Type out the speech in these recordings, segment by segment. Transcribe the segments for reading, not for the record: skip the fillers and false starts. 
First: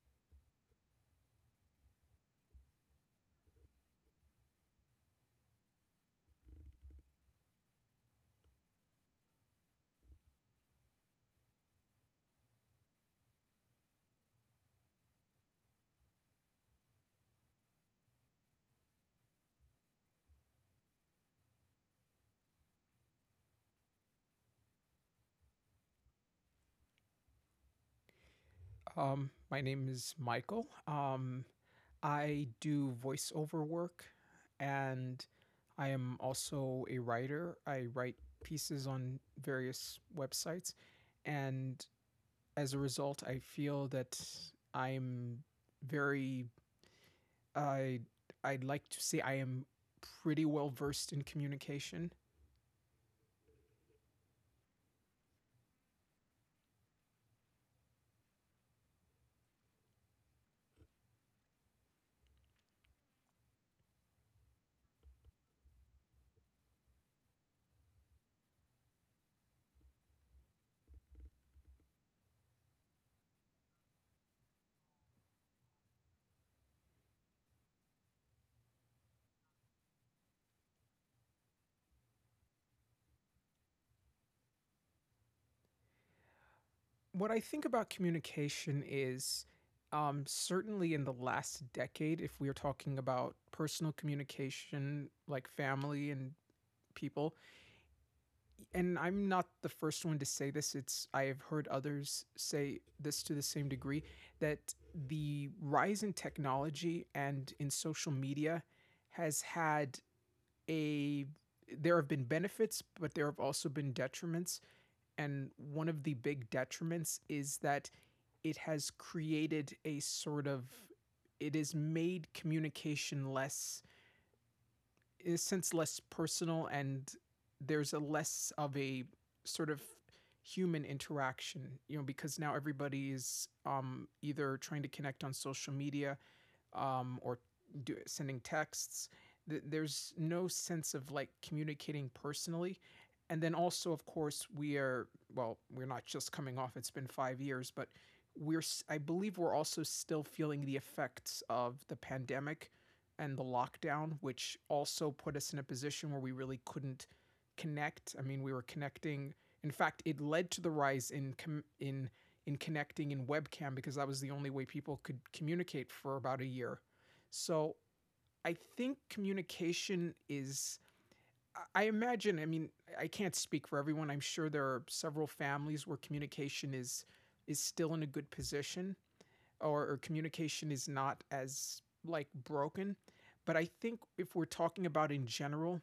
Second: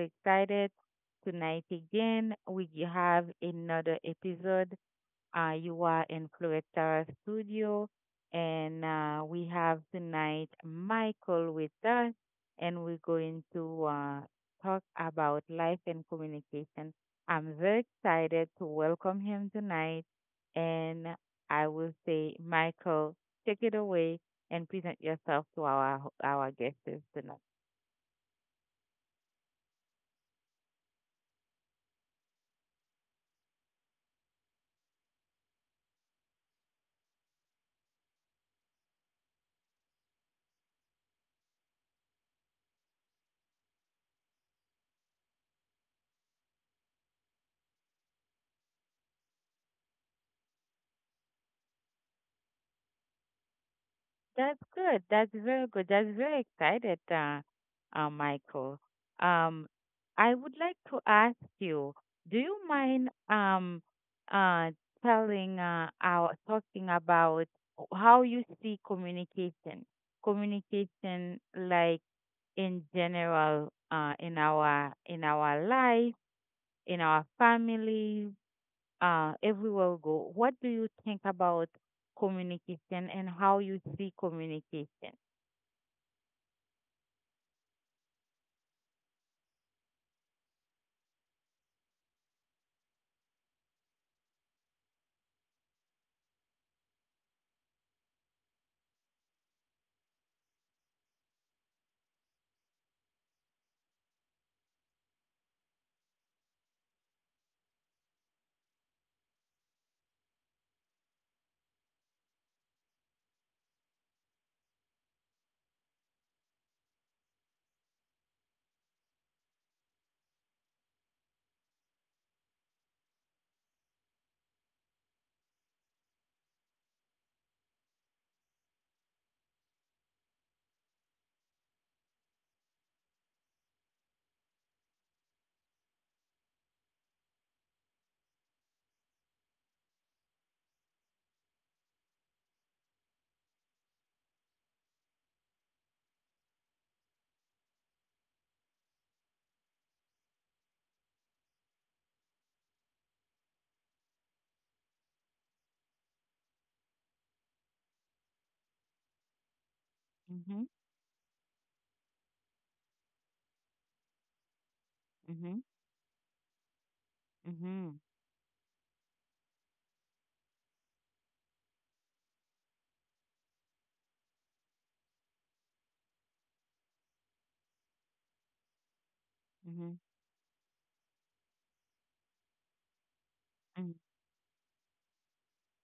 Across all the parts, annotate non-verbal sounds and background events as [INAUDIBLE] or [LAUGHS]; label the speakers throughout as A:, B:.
A: excited tonight again. We have another episode. You are in Floretta Studio, and we have tonight Michael with us, and we're going to talk about life and communication. I'm very excited to welcome him tonight, and I will say, Michael, take it away and present yourself to our guests tonight.
B: My name is Michael. I do voiceover work and I am also a writer. I write pieces on various websites. And as a result, I feel that I'm very, I, I'd like to say I am pretty well versed in communication.
A: That's good. That's very good. That's very excited, Michael. Um, I would like to ask you, do you mind uh, telling our talking about how you see communication, like in general in our life, in our families, everywhere we go. What do you think about communication and how you see communication?
B: What I think about communication is, certainly in the last decade, if we're talking about personal communication, like family and people, and I'm not the first one to say this, it's I have heard others say this to the same degree, that the rise in technology and in social media has had a there have been benefits, but there have also been detriments. And one of the big detriments is that it has created a sort of it has made communication less, in a sense less personal, and there's a less of a sort of human interaction, you know, because now everybody is either trying to connect on social media um, or sending texts. There's no sense of like communicating personally. And then also, of course, we're not just coming off, it's been 5 years, but I believe we're also still feeling the effects of the pandemic and the lockdown, which also put us in a position where we really couldn't connect. I mean, we were connecting. In fact, it led to
A: Mhm.
B: the rise in in connecting in webcam, because that was the only way people could
A: Mhm.
B: communicate for about a year. So
A: Mhm.
B: I think imagine, I mean, I can't speak for everyone. I'm sure there are several families where communication is still in a good position, or
A: Mhm.
B: communication is not as like broken. But I
A: Mhm.
B: think if we're talking about in general,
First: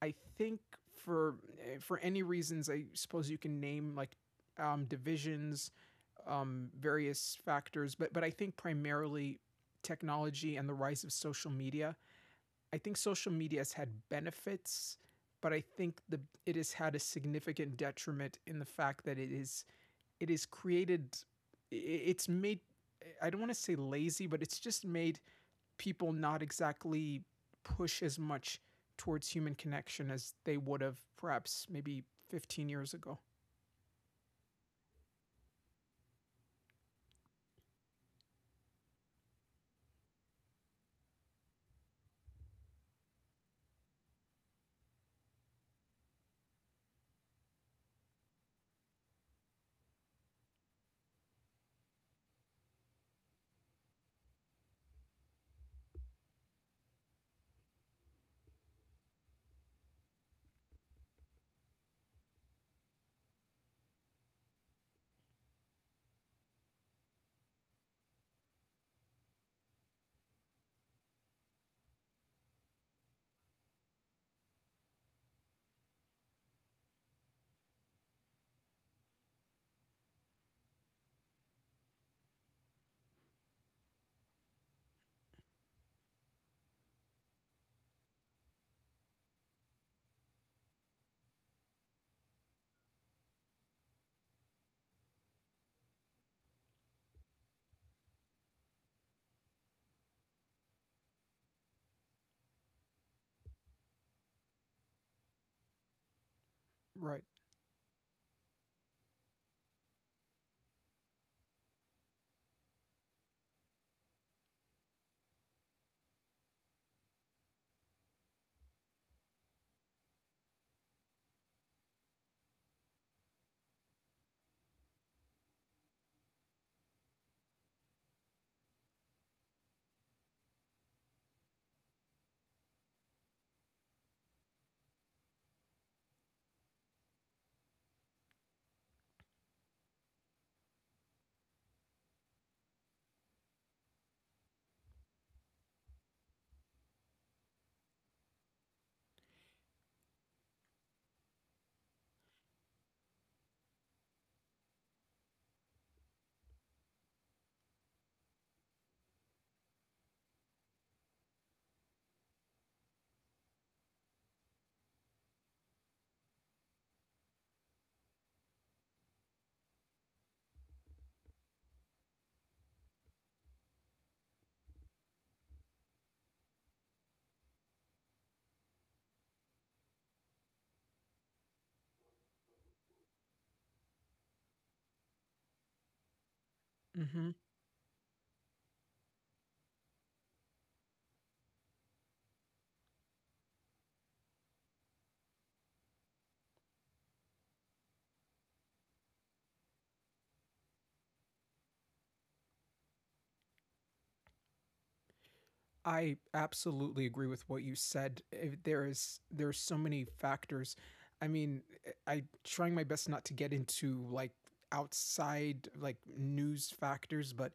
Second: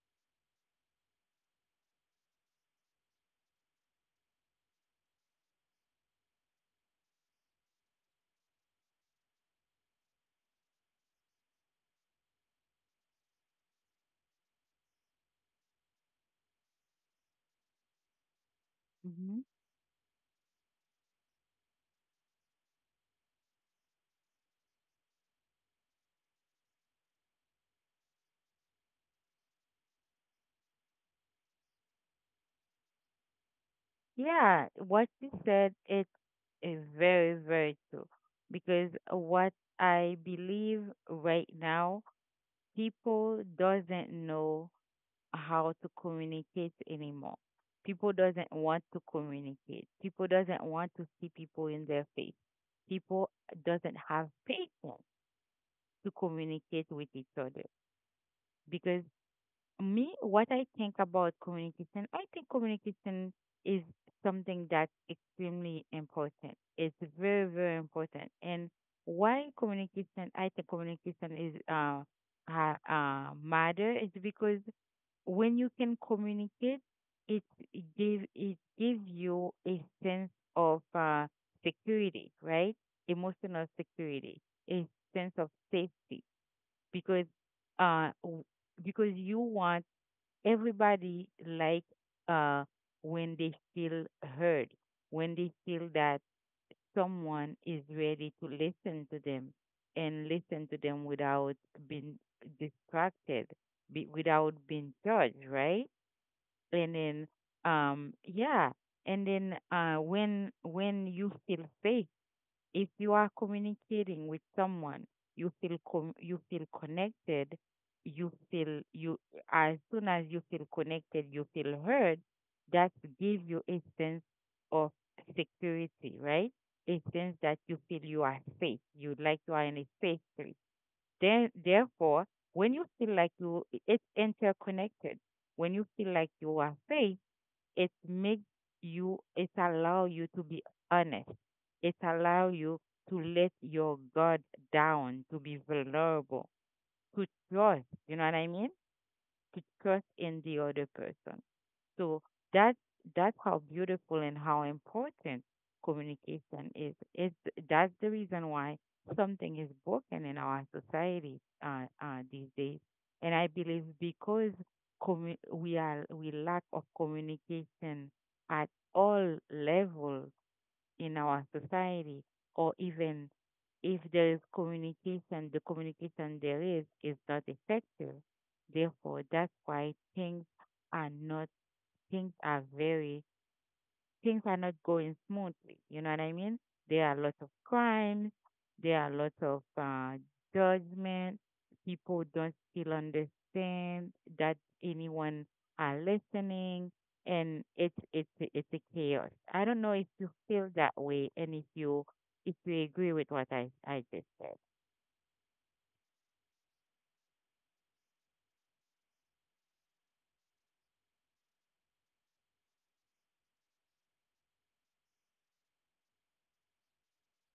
B: I think for for any reasons, I suppose you can name like divisions, various factors, but I think primarily technology and the rise of social media. I think social media has had benefits, but I think the it has had a significant detriment in the fact that
A: Mhm.
B: it is created it's made, I don't want to say lazy, but it's just made people not exactly push as much towards human connection as they would have perhaps maybe 15 years ago.
A: Yeah, what you said it is very, very true. Because what I believe right now, people doesn't know how to communicate anymore. People doesn't want to communicate. People doesn't want to see people in their face. People doesn't have patience to communicate with each other because me, what I think about communication, I think communication is something that's extremely important. It's very, very important. And why communication, I think communication is matter is because when you can communicate, it it gives you a sense of security, right? Emotional security, a sense of safety, because uh w- because you want everybody like uh when they feel heard, when they feel that someone is ready to listen to them and listen to them without being distracted, without being judged, right? And
B: Right.
A: then yeah, and then when you feel safe if you are communicating with someone, you feel connected, you feel you as soon as you feel connected, you feel heard, that gives you a sense of security, right? A sense that you feel you are safe, you like you are in a safe place. Then therefore, when you feel like you it's interconnected, when you feel like you are safe it makes you it allow you to be honest, it allow you to let your guard down, to be vulnerable, to trust, you know what I mean, to trust in the other person. So that That's how beautiful and how important communication is. It's that's the reason why something is broken in our society these days, and I believe because we are we lack of communication at all levels in our society, or even if there is communication, the communication there is not effective. Therefore, that's why are not things are very things are not going smoothly. You know what I mean? There are
B: Mhm.
A: lots of crimes. There are lots of judgment. People don't still understand that anyone are listening, and it's a chaos. I don't know if you feel that way, and if you agree with what I just said.
B: I absolutely agree with what you said. There is there's so many factors. I mean, I trying my best not to get into like outside like news factors, but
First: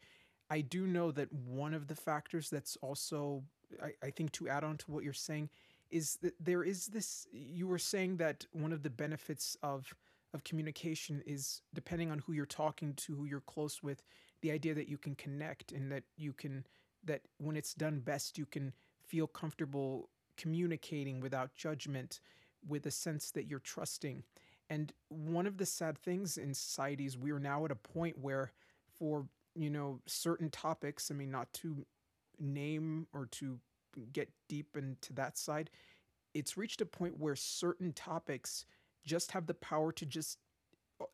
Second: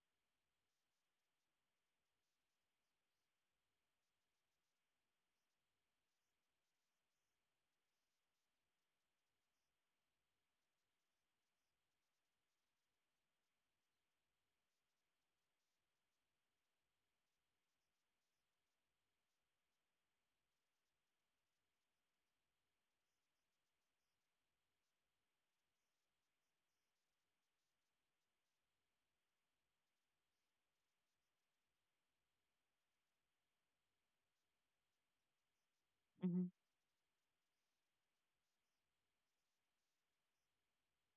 B: I do know that one of the factors that's also I think to add on to what you're saying is that there is this, you were saying that one of the benefits of communication is, depending on who you're talking to, who you're close with, the idea that you can connect and that you can that when it's done best, you can feel comfortable communicating without judgment, with a sense that you're trusting. And one of the sad things in society is we are now at a point where, for, you know, certain topics, I mean, not to name or to get deep into that side,
A: Mhm.
B: it's reached a point where certain topics just have the power to just,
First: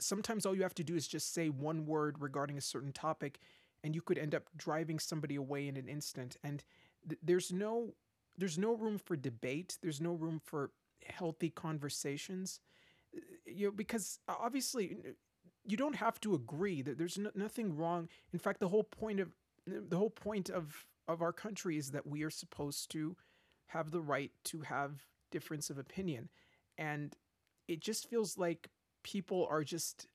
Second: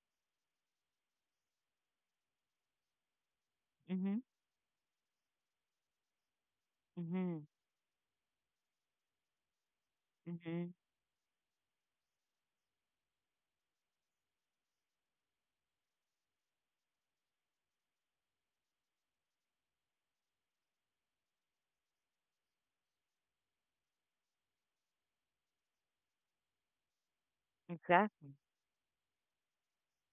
B: sometimes all you have to do is just say one word regarding a certain topic and you could
A: Mhm.
B: end up driving somebody away in an instant. And
A: Mhm.
B: there's no, there's no room for debate there's no room for
A: Mhm.
B: healthy conversations. eh, you know, because obviously you don't have to agree, that there's nothing wrong. In fact, the whole point of our country is that we are supposed to have the right to have difference of opinion, and it just feels
A: Exactly.
B: like people are just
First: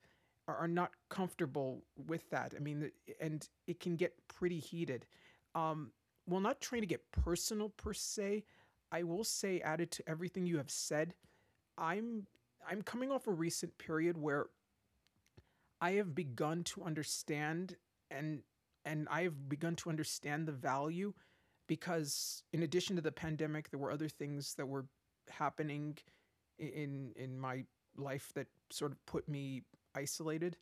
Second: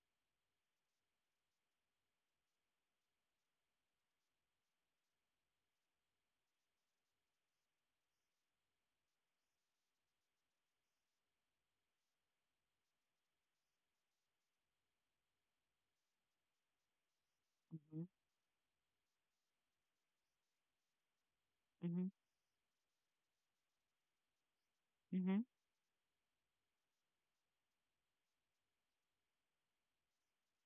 B: are- not comfortable with that. I mean, and it can get pretty heated. Um, Not trying to get personal per se, I will say, added to everything you have said, I'm I'm coming off a recent period where I have begun to understand,
A: Mhm.
B: and I have begun to understand the value,
A: Mhm.
B: because in addition to the pandemic, there were other things that were happening in my life that sort of put me isolated.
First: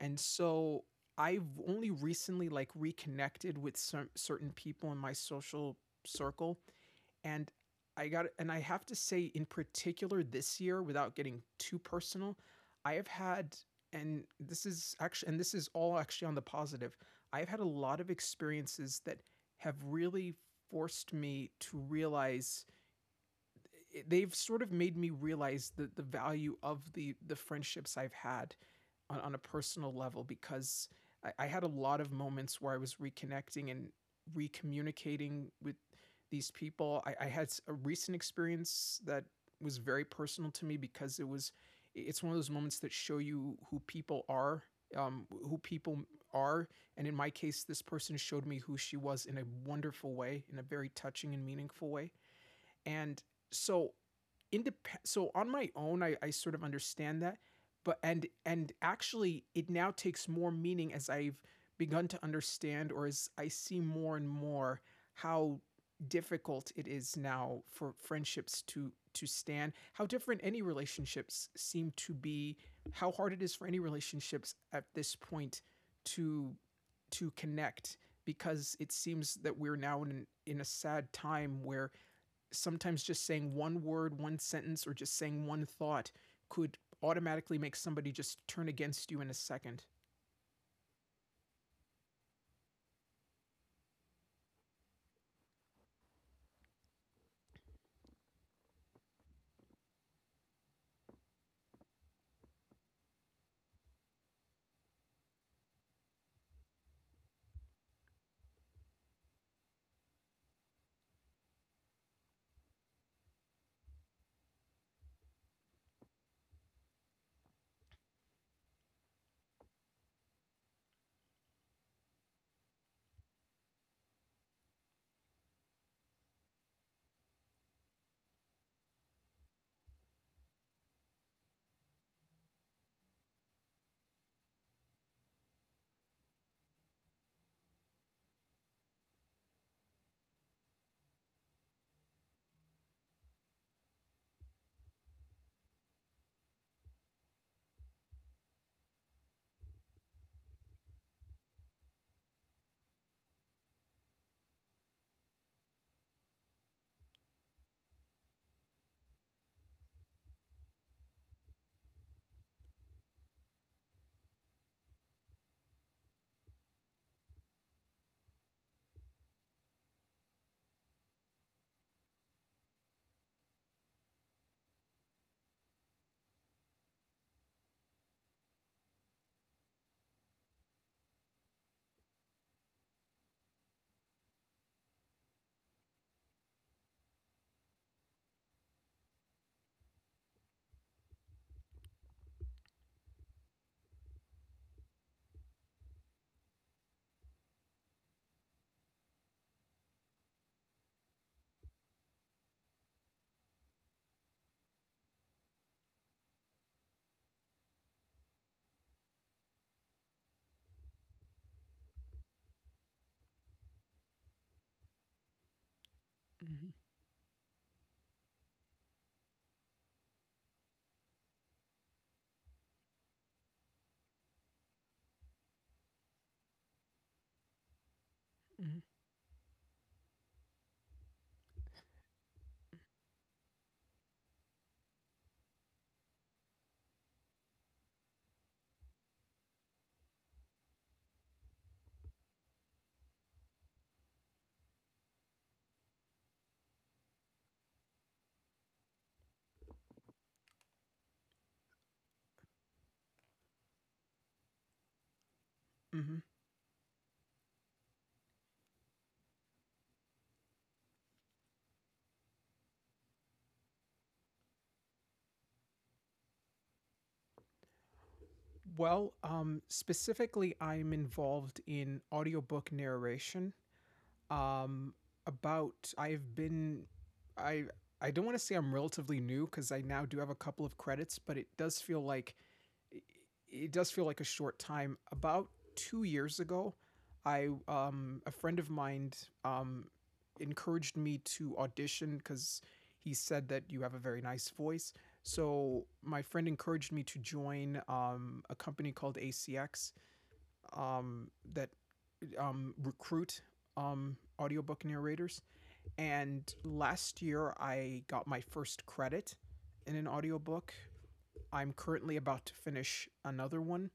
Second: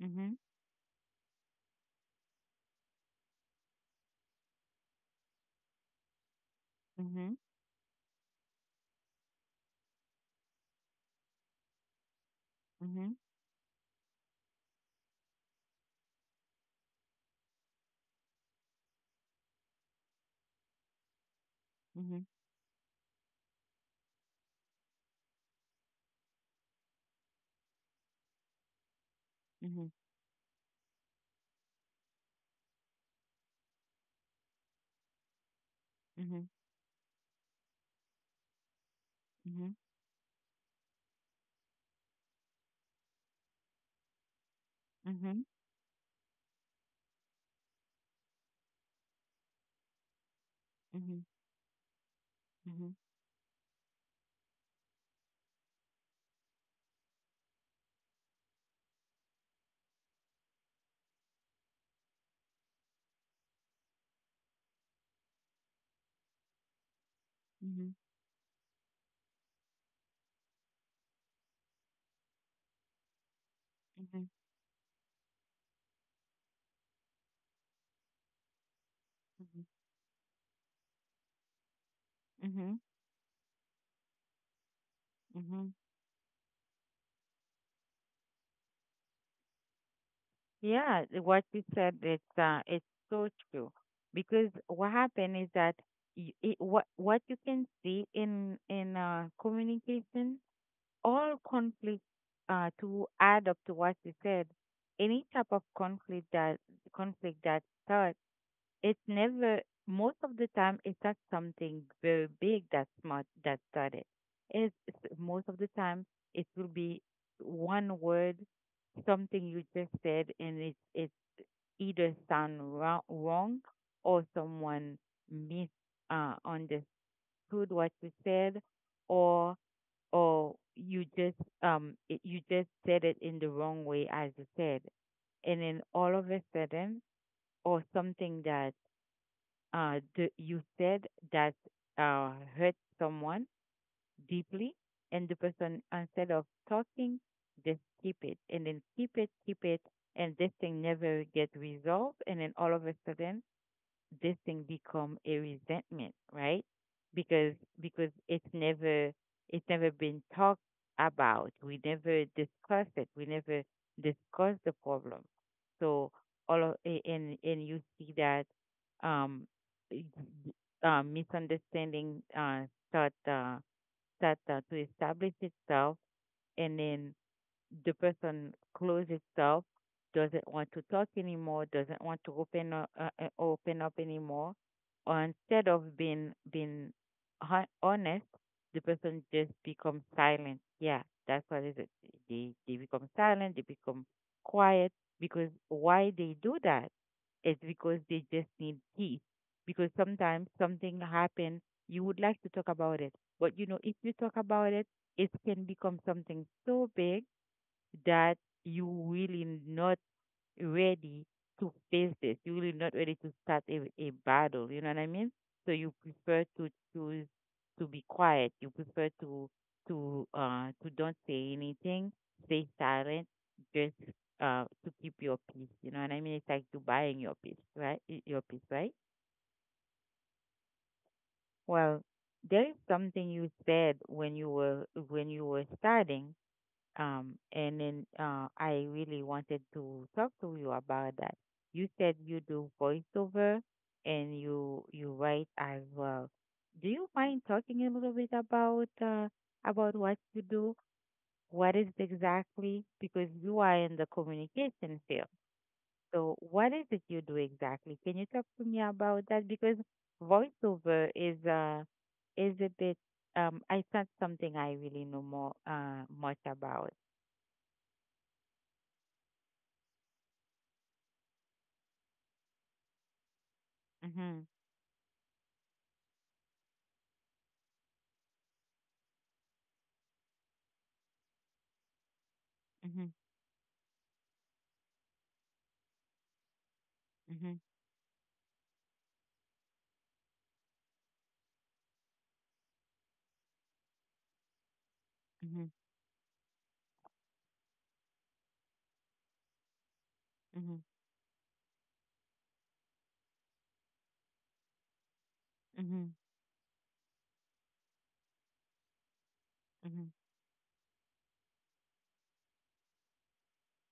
A: Mhm. Mhm.
B: so I've only recently like reconnected with some certain people in my social circle,
A: Mhm.
B: and I got and I have to say, in particular this year, without getting too personal, I have
A: Mhm.
B: had, and this is actually, and this is all actually on the positive, I've had a lot of experiences that have really forced me to
A: Mhm.
B: realize, they've sort of made me realize the value of the friendships I've had on a
A: Mhm,
B: personal level, because I had a lot of moments where I was reconnecting and recommunicating with
A: mhm,
B: these people. I had a recent experience that
A: mhm,
B: was very personal to me because it's one of those moments that show you who people are,
A: mhm,
B: who people are, and in my case this person showed me who she was in a wonderful way, in a very
A: mhm,
B: touching and meaningful way,
A: mhm,
B: and so independent. So on my own, I sort of understand that, but, and actually, it now takes more meaning as I've begun to understand, or as I see more and more how difficult it is now for
A: mhm,
B: friendships to stand, how different any relationships seem to be, how hard it is for any
A: mhm, mhm,
B: relationships at this point to connect, because it seems that we're now in a sad time where
A: mhm,
B: sometimes just saying one word, one sentence, or just saying one
A: mhm.
B: thought could automatically make somebody just turn against you in a second.
A: Yeah, what you said, it's so true because what happened is that what you can see in communication all conflict, to add up to what you said, any type of conflict that starts. It never, most of the time, it's not something very big that's much that started. Most of the time it will be one word, something you just said, and it's either sound wrong, or someone mis understood what you said, or you just you just said it in the wrong way as you said, and then all of a sudden, or something that you said that uh, hurt someone deeply, and the person, instead of talking, just keep it, and then keep it, and this thing never get resolved, and then all of a sudden, this thing become a resentment, right? Because because it's never it's never been talked about. We never discussed it. We never discussed the problem. So and you see that um y- y- misunderstanding start to establish itself and then the person close itself, doesn't want to talk anymore, doesn't want to open up anymore, or instead of being honest, the person just becomes silent. Yeah, that's what is it. They become silent, they become quiet because why they do that is because they just need peace. Because sometimes something happened, you would like to talk about it, but you know if you talk about it, it can become something so big that you really not ready to face this. You really not ready to start a battle. You know what I mean? So you prefer
B: Mhm,
A: to choose to be quiet. You prefer to don't say anything, stay silent, just to keep your peace. You know what I mean? It's like you buying your peace, right? Your peace,
B: mhm,
A: right? Well, there is something you said when you were starting. And then I really wanted to talk to you about that. You said you do voiceover and you write as well. Do you mind talking a little bit about what you do? What is it exactly? Because you are in the communication field.
B: mhm.
A: So what is it you do exactly? Can you talk to me about that? Because voiceover is a bit I it's not something I really know more much about.
B: Well, specifically, I'm involved in audiobook narration.
A: Mm-hmm.
B: Um about I've been I I don't want to say I'm relatively new, cuz I now do have a couple of credits, but it does feel like a short time. About 2 years ago, I a friend of mine um encouraged me to audition, cuz he said that you have a very nice voice. So my friend encouraged me to join a company called ACX um, that recruit audiobook narrators. And last year, I got my first credit in an audiobook. I'm currently about to finish another one.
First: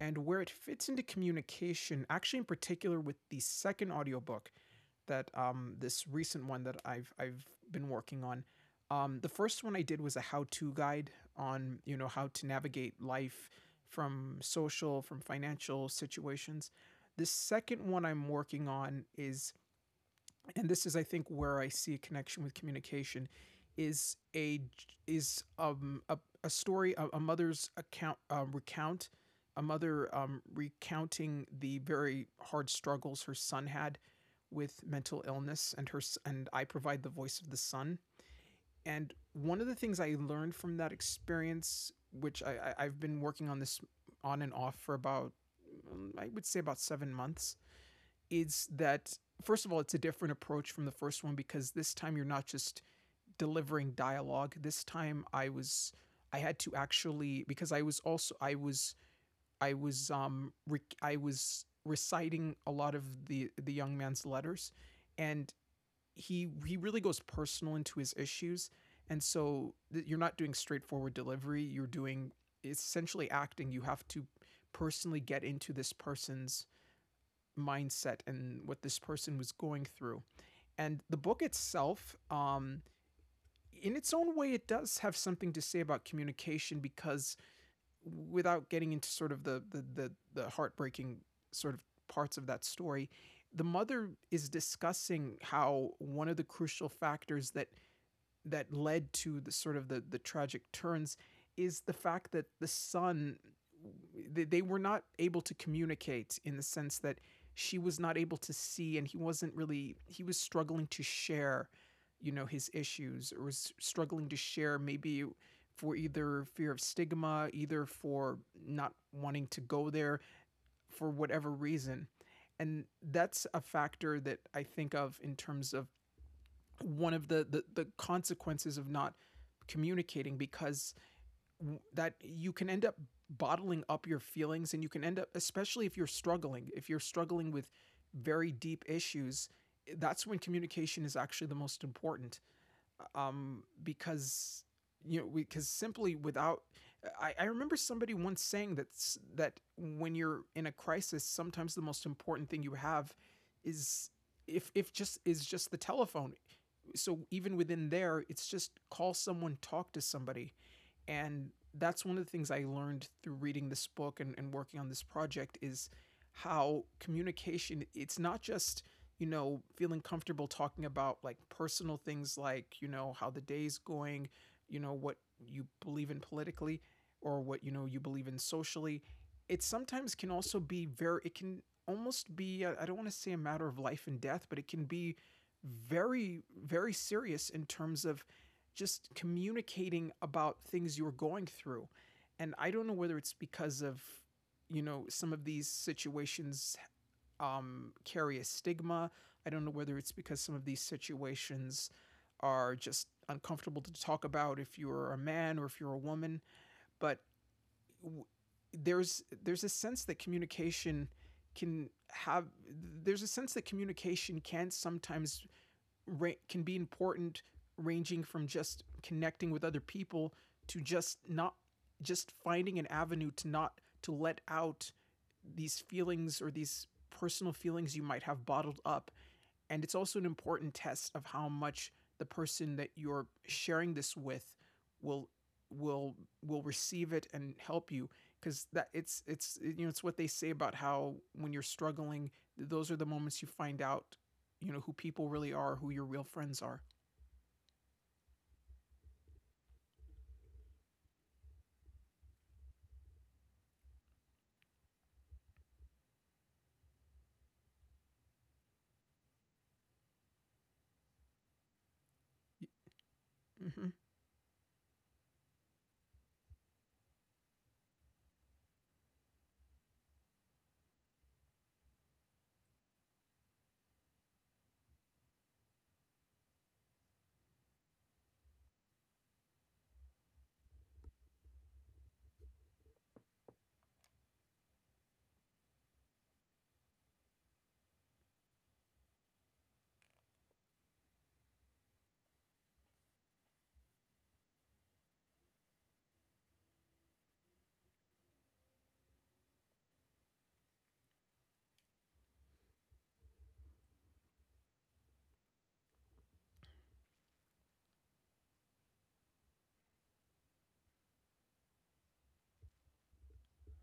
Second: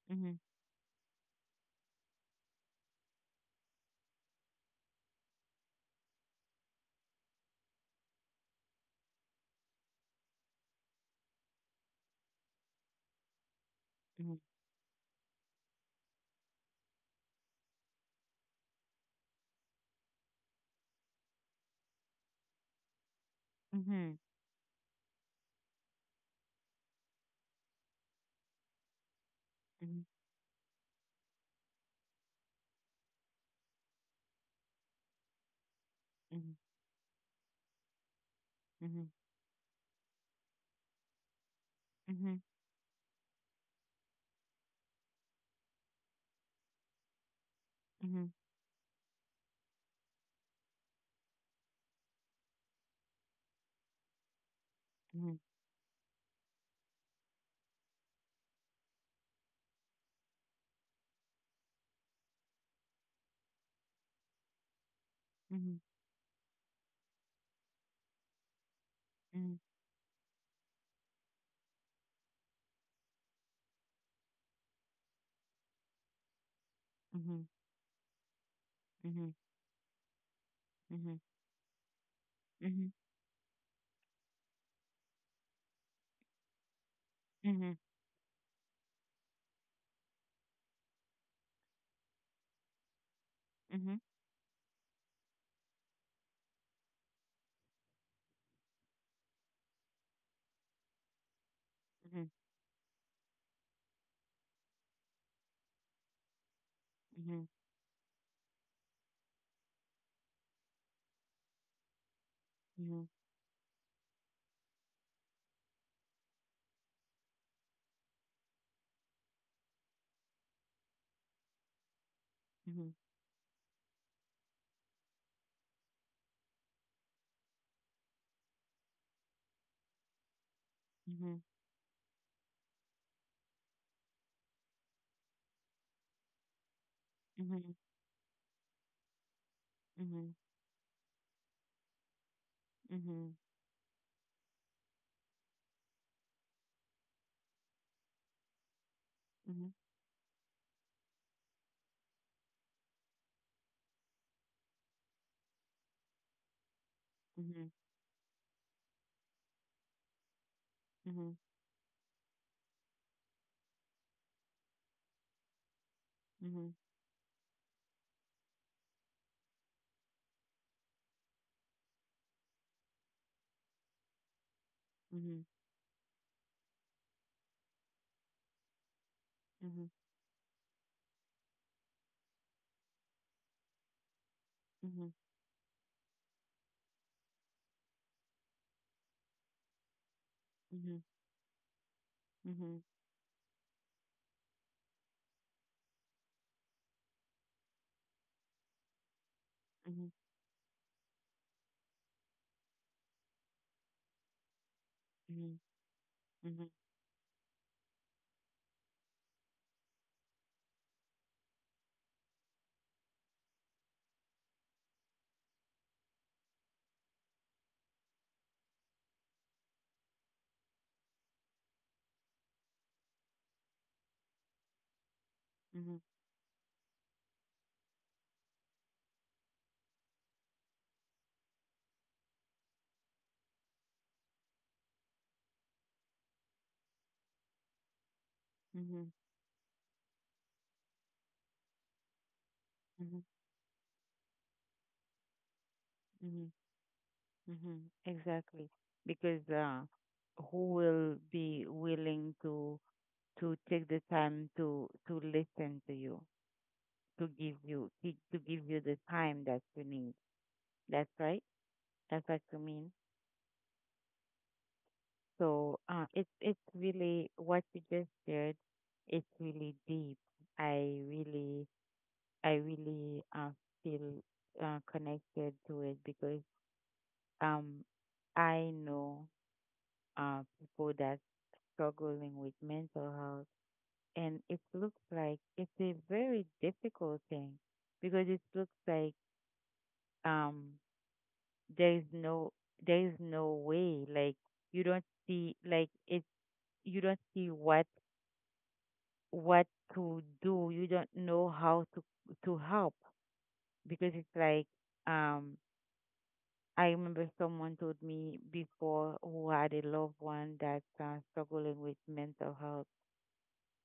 B: And where it fits into communication, actually, in particular with the second audiobook, that, this recent one that I've been working on. The first one I did was a how-to guide on, you know, how to navigate life from social, from financial situations. The second one I'm working on is, and this is I think where I see a connection with communication, is is um a, a story, a mother's account recount a mother recounting the very hard struggles her son had with mental illness, and her and I provide the voice of the son, and one of the things I learned from that experience, which I I've been working on this on and off for about, I would say about 7 months, is that first of all, it's a different approach from the first one, because this time you're not just delivering dialogue. This time I had to actually, because I was also I was rec- I was reciting a lot of the young man's letters, and he really goes personal into his issues, and so you're not doing straightforward delivery, you're doing, it's essentially acting, you have to personally get into this person's mindset and what this person was going through. And the book itself, in its own way, it does have something to say about communication, because without getting into sort of the heartbreaking sort of parts of that story, the mother is discussing how one of the crucial factors that led to the sort of the tragic turns is the fact that the son, they were not able to communicate, in the sense that she was not able to see, and he wasn't really he was struggling to share, you know, his issues, or was struggling to share maybe for either fear of stigma, either for not wanting to go there, for whatever reason. And that's a factor that I think of in terms of one of the consequences of not communicating, because that you can end up bottling up your feelings, and you can end up, especially if you're struggling with very deep issues, that's when communication is actually the most important, because, you know, because simply without, I remember somebody once saying that when you're in a crisis, sometimes the most important thing you have is, if just is just the telephone. So even within there, it's just call someone, talk to somebody. And that's one of the things I learned through reading this book and working on this project is how communication, it's not just, feeling comfortable talking about like personal things like, how the day's going, what you believe in politically, or what, you believe in socially. It sometimes can also be very, it can almost be, I don't want to say a matter of life and death, but it can be very, very serious in terms of just communicating about things you're going through. And I don't know whether it's because of, some of these situations carry a stigma. I don't know whether it's because some of these situations are just uncomfortable to talk about if you're a man or if you're a woman. But w- there's a sense that communication can have, there's a sense that communication can sometimes can be important, ranging from just connecting with other people to just not, just finding an avenue to not, to let out these feelings or these personal feelings you might have bottled up. And it's also an important test of how much the person that you're sharing this with will will will receive it and help you, because that it's it's what they say about how when you're struggling, those are the moments you find out who people really are, who your real friends are.
A: Mm-hmm, exactly. Because who will be willing to take the time to listen to you, to give you to give you the time that you need. That's right. That's what you mean.
B: Mm-hmm.
A: So it's really what you just shared. It's really deep. I really I really feel connected to it because um I know people that struggling with mental health, and it looks like it's a very difficult thing because it looks like um there is no there is no way like you don't see like it's you don't see what what to do, you don't know how to help because it's like um I remember someone told me before who had a loved one that's struggling with mental health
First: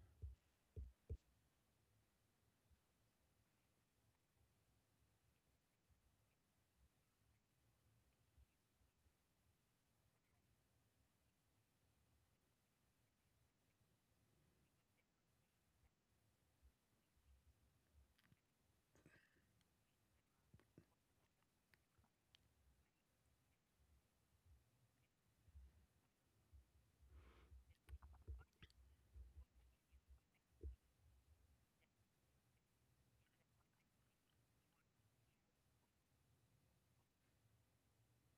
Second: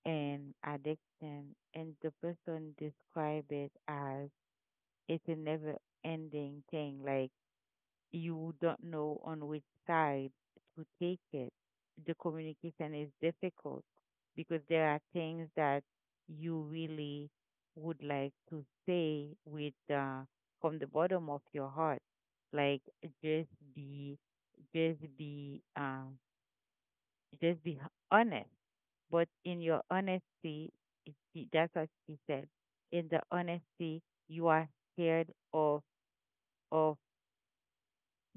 A: and addiction, and the person described it as it's a never ending thing. Like you don't know on which side to take it. The communication is difficult because there are things that you really would like to say with from the bottom of your heart. Like just be, be, just be honest but in your honesty, that's what she said. In the honesty, you are scared of of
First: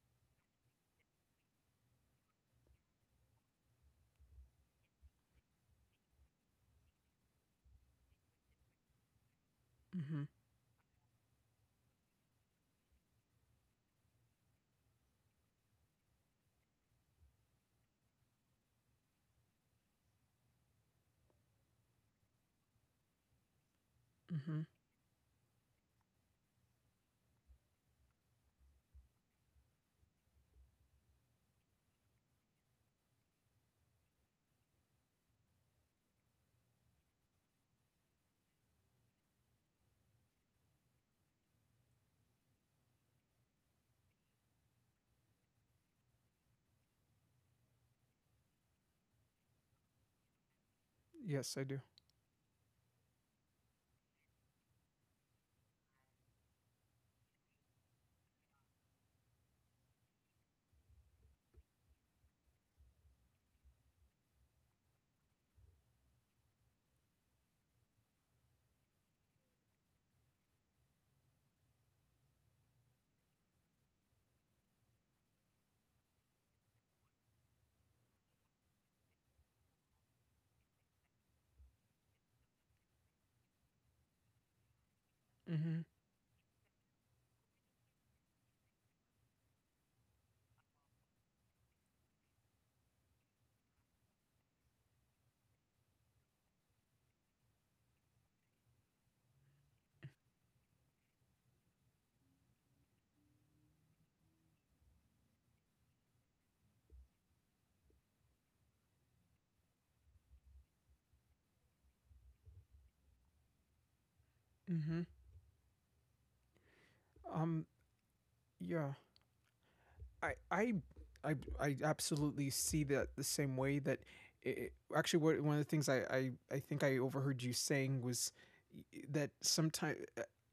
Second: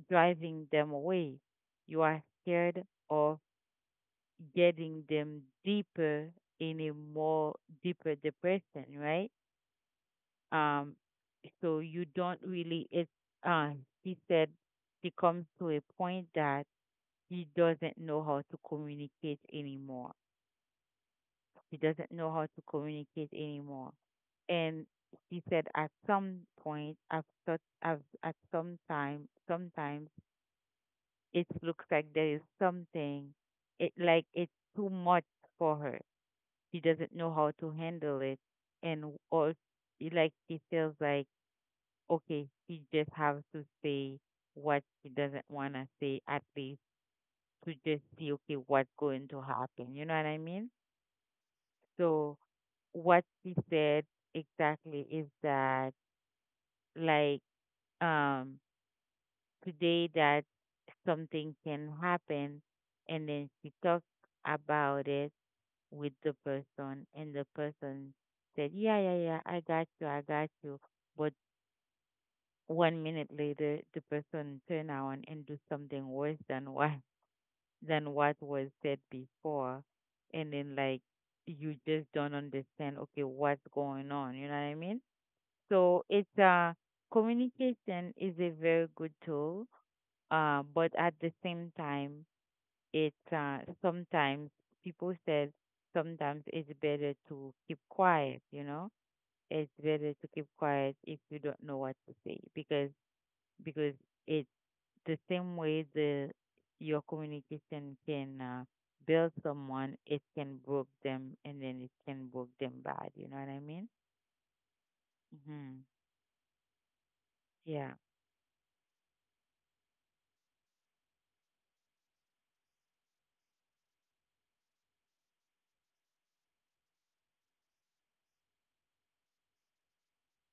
A: driving them away. You are scared of getting them deeper in a more deeper depression, right?
B: Mm-hmm.
A: Um, so you don't really. It's uh, she said she comes to a point that she doesn't know how to communicate anymore. She doesn't know how to communicate anymore.
B: Mm-hmm.
A: And she said, at some point, at some time, sometimes it looks like there is something, it like it's too much for her. She doesn't know how to handle it, and all like she feels like okay, she just has to say what she doesn't want to say at least to just see okay what's going to happen. You know what I mean?
B: Yes, I do.
A: So what she said exactly is that like um today that something can happen and then she talked about it with the person and the person said yeah, yeah, yeah, I got you, I got you, but 1 minute later the person turn around and do something worse than what [LAUGHS] than what was said before, and then like you just don't understand okay what's going on, you know what I mean.
B: Mm-hmm.
A: So it's communication is a very good tool, but at the same time, it sometimes people said sometimes it's better to keep quiet. You know, it's better to keep quiet if you don't know what to say because because it's the same way the your communication can build someone, it can broke them and then it can broke them bad. You know what I mean?
B: Mm-hmm.
A: hmm
B: Um,
A: Yeah.
B: yeah. I I I absolutely see that, the same way that it, actually, what one of the things I think I overheard you saying was that sometimes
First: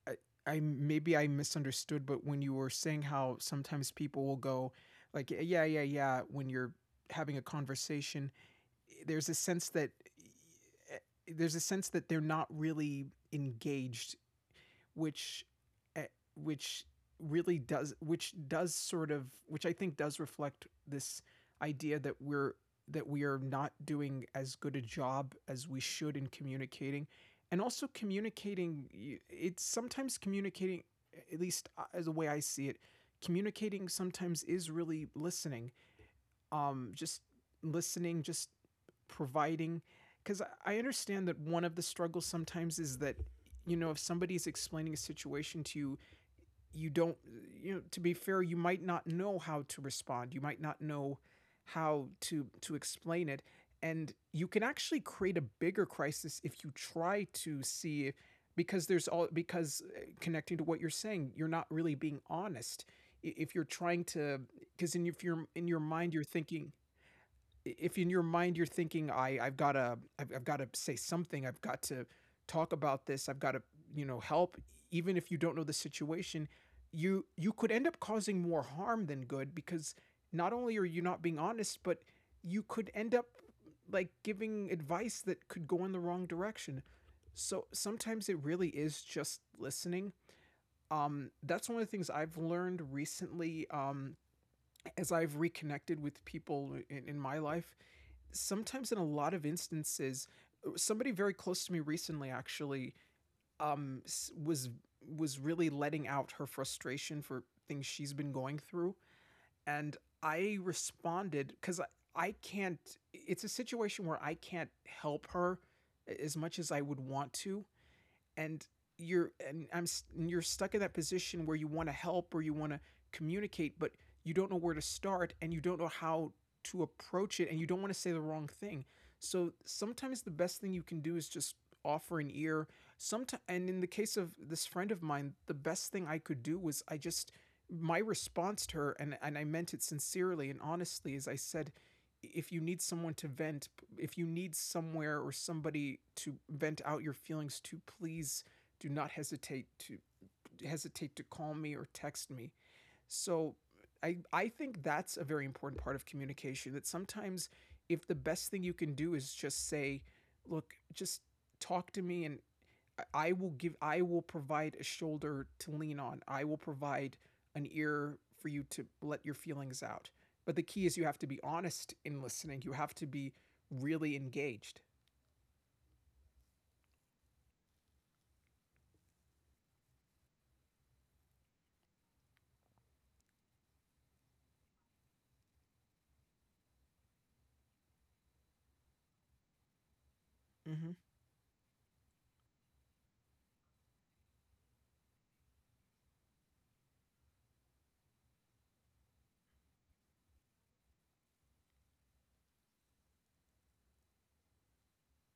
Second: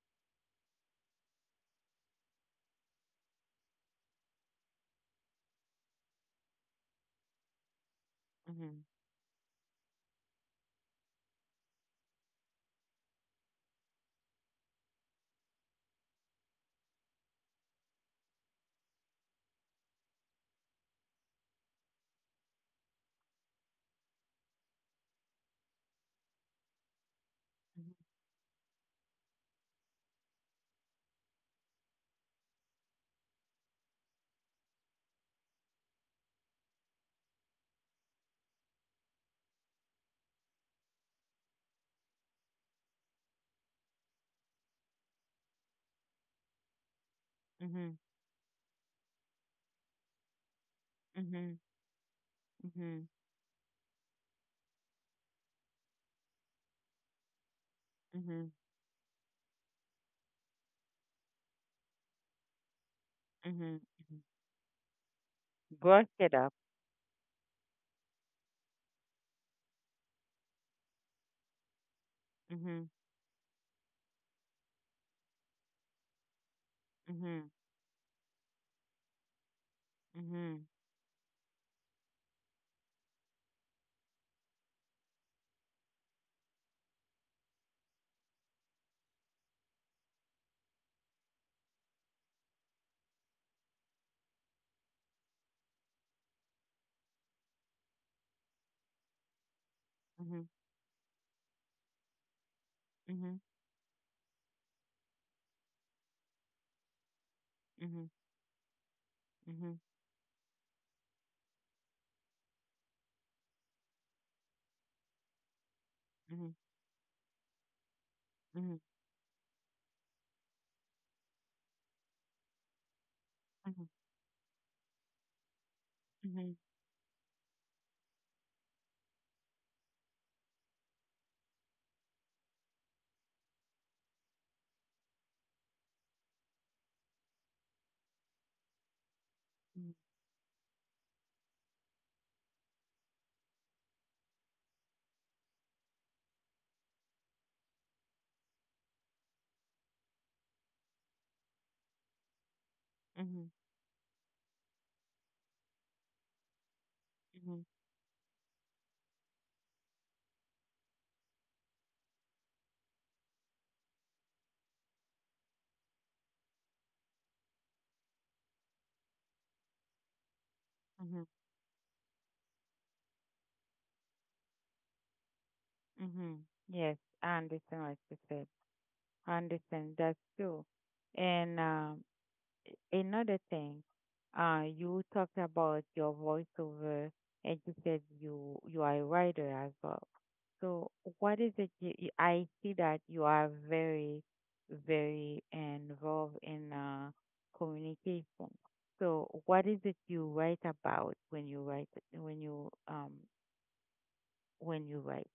B: I, I maybe I misunderstood, but when you were saying how sometimes people will go like "yeah yeah yeah yeah," when you're having a conversation,
A: hmm
B: there's a sense that eh, they're not really engaged, which eh, which really does, which does sort of, which I think does reflect this idea that we're, that we are not doing as good a job as we should in communicating. And also communicating, it's sometimes communicating, at least as the way I see it, communicating sometimes is really listening, just listening, just providing. Because I understand that one of the struggles sometimes is that, if somebody's explaining a situation to you, you don't,
A: hmm
B: to be fair, you might not know how to respond. You might not know
A: hmm hmm
B: how to explain it, and you can actually create a bigger crisis if you try to see,
A: hmm
B: because there's all, because connecting to what you're saying, you're not really being honest if
A: hmm
B: you're trying
A: hmm
B: to, because in your, if you're in your
A: Brush
B: mind you're
A: it up.
B: thinking, if in your mind you're thinking, I've got to say something, I've got to talk
A: Mhm.
B: about this, I've got to, help, even if you don't know the situation, you
A: Mhm.
B: you could end up causing more harm than good, because not
A: Mhm.
B: only are you not being honest, but you could end up like giving advice that could go in the wrong direction. So sometimes it really is just listening. That's one of the things I've learned recently, as I've reconnected with people in my life, sometimes, in a lot of instances,
A: Mhm.
B: somebody very close to me recently, actually,
A: Mhm.
B: um was was really letting out her frustration for things
A: Mhm.
B: she's been going through,
A: Mhm.
B: and I responded, because I can't, it's a situation where I can't help her as
A: Mhm.
B: much as I would want to. And
A: Mhm.
B: you're, and you're stuck in that position where you want to help, or you want to communicate,
A: Mhm.
B: but you don't know where to start, and you don't know how
A: Mhm.
B: to approach it, and you don't want to say the wrong thing. So sometimes the best thing you can do is just offer an ear. Sometimes, and in the case of this friend of mine, the best thing I could do was, I just, my response to her, and I meant it
A: Mhm.
B: sincerely and honestly, is I said, if you need someone to vent, if you need somewhere or somebody to vent out your feelings to, please do not hesitate to call me or text me.
A: Mhm.
B: So I think that's a very important part of communication, that sometimes,
A: Mhm.
B: if the best thing you can do is just say, look, just talk to me, and I will provide a shoulder to lean on. I will provide an ear for you to let your feelings out. But the key is, you have to
A: Mhm.
B: be honest in listening. You have to be really engaged.
A: Mhm. Yes, I understand what you said. I understand that's true. And another thing, you talked about your voiceover and you said you are a writer as well.
B: Hmm.
A: So what is it I see that you are very, very involved in communication. So what is it you write about when you write when you write?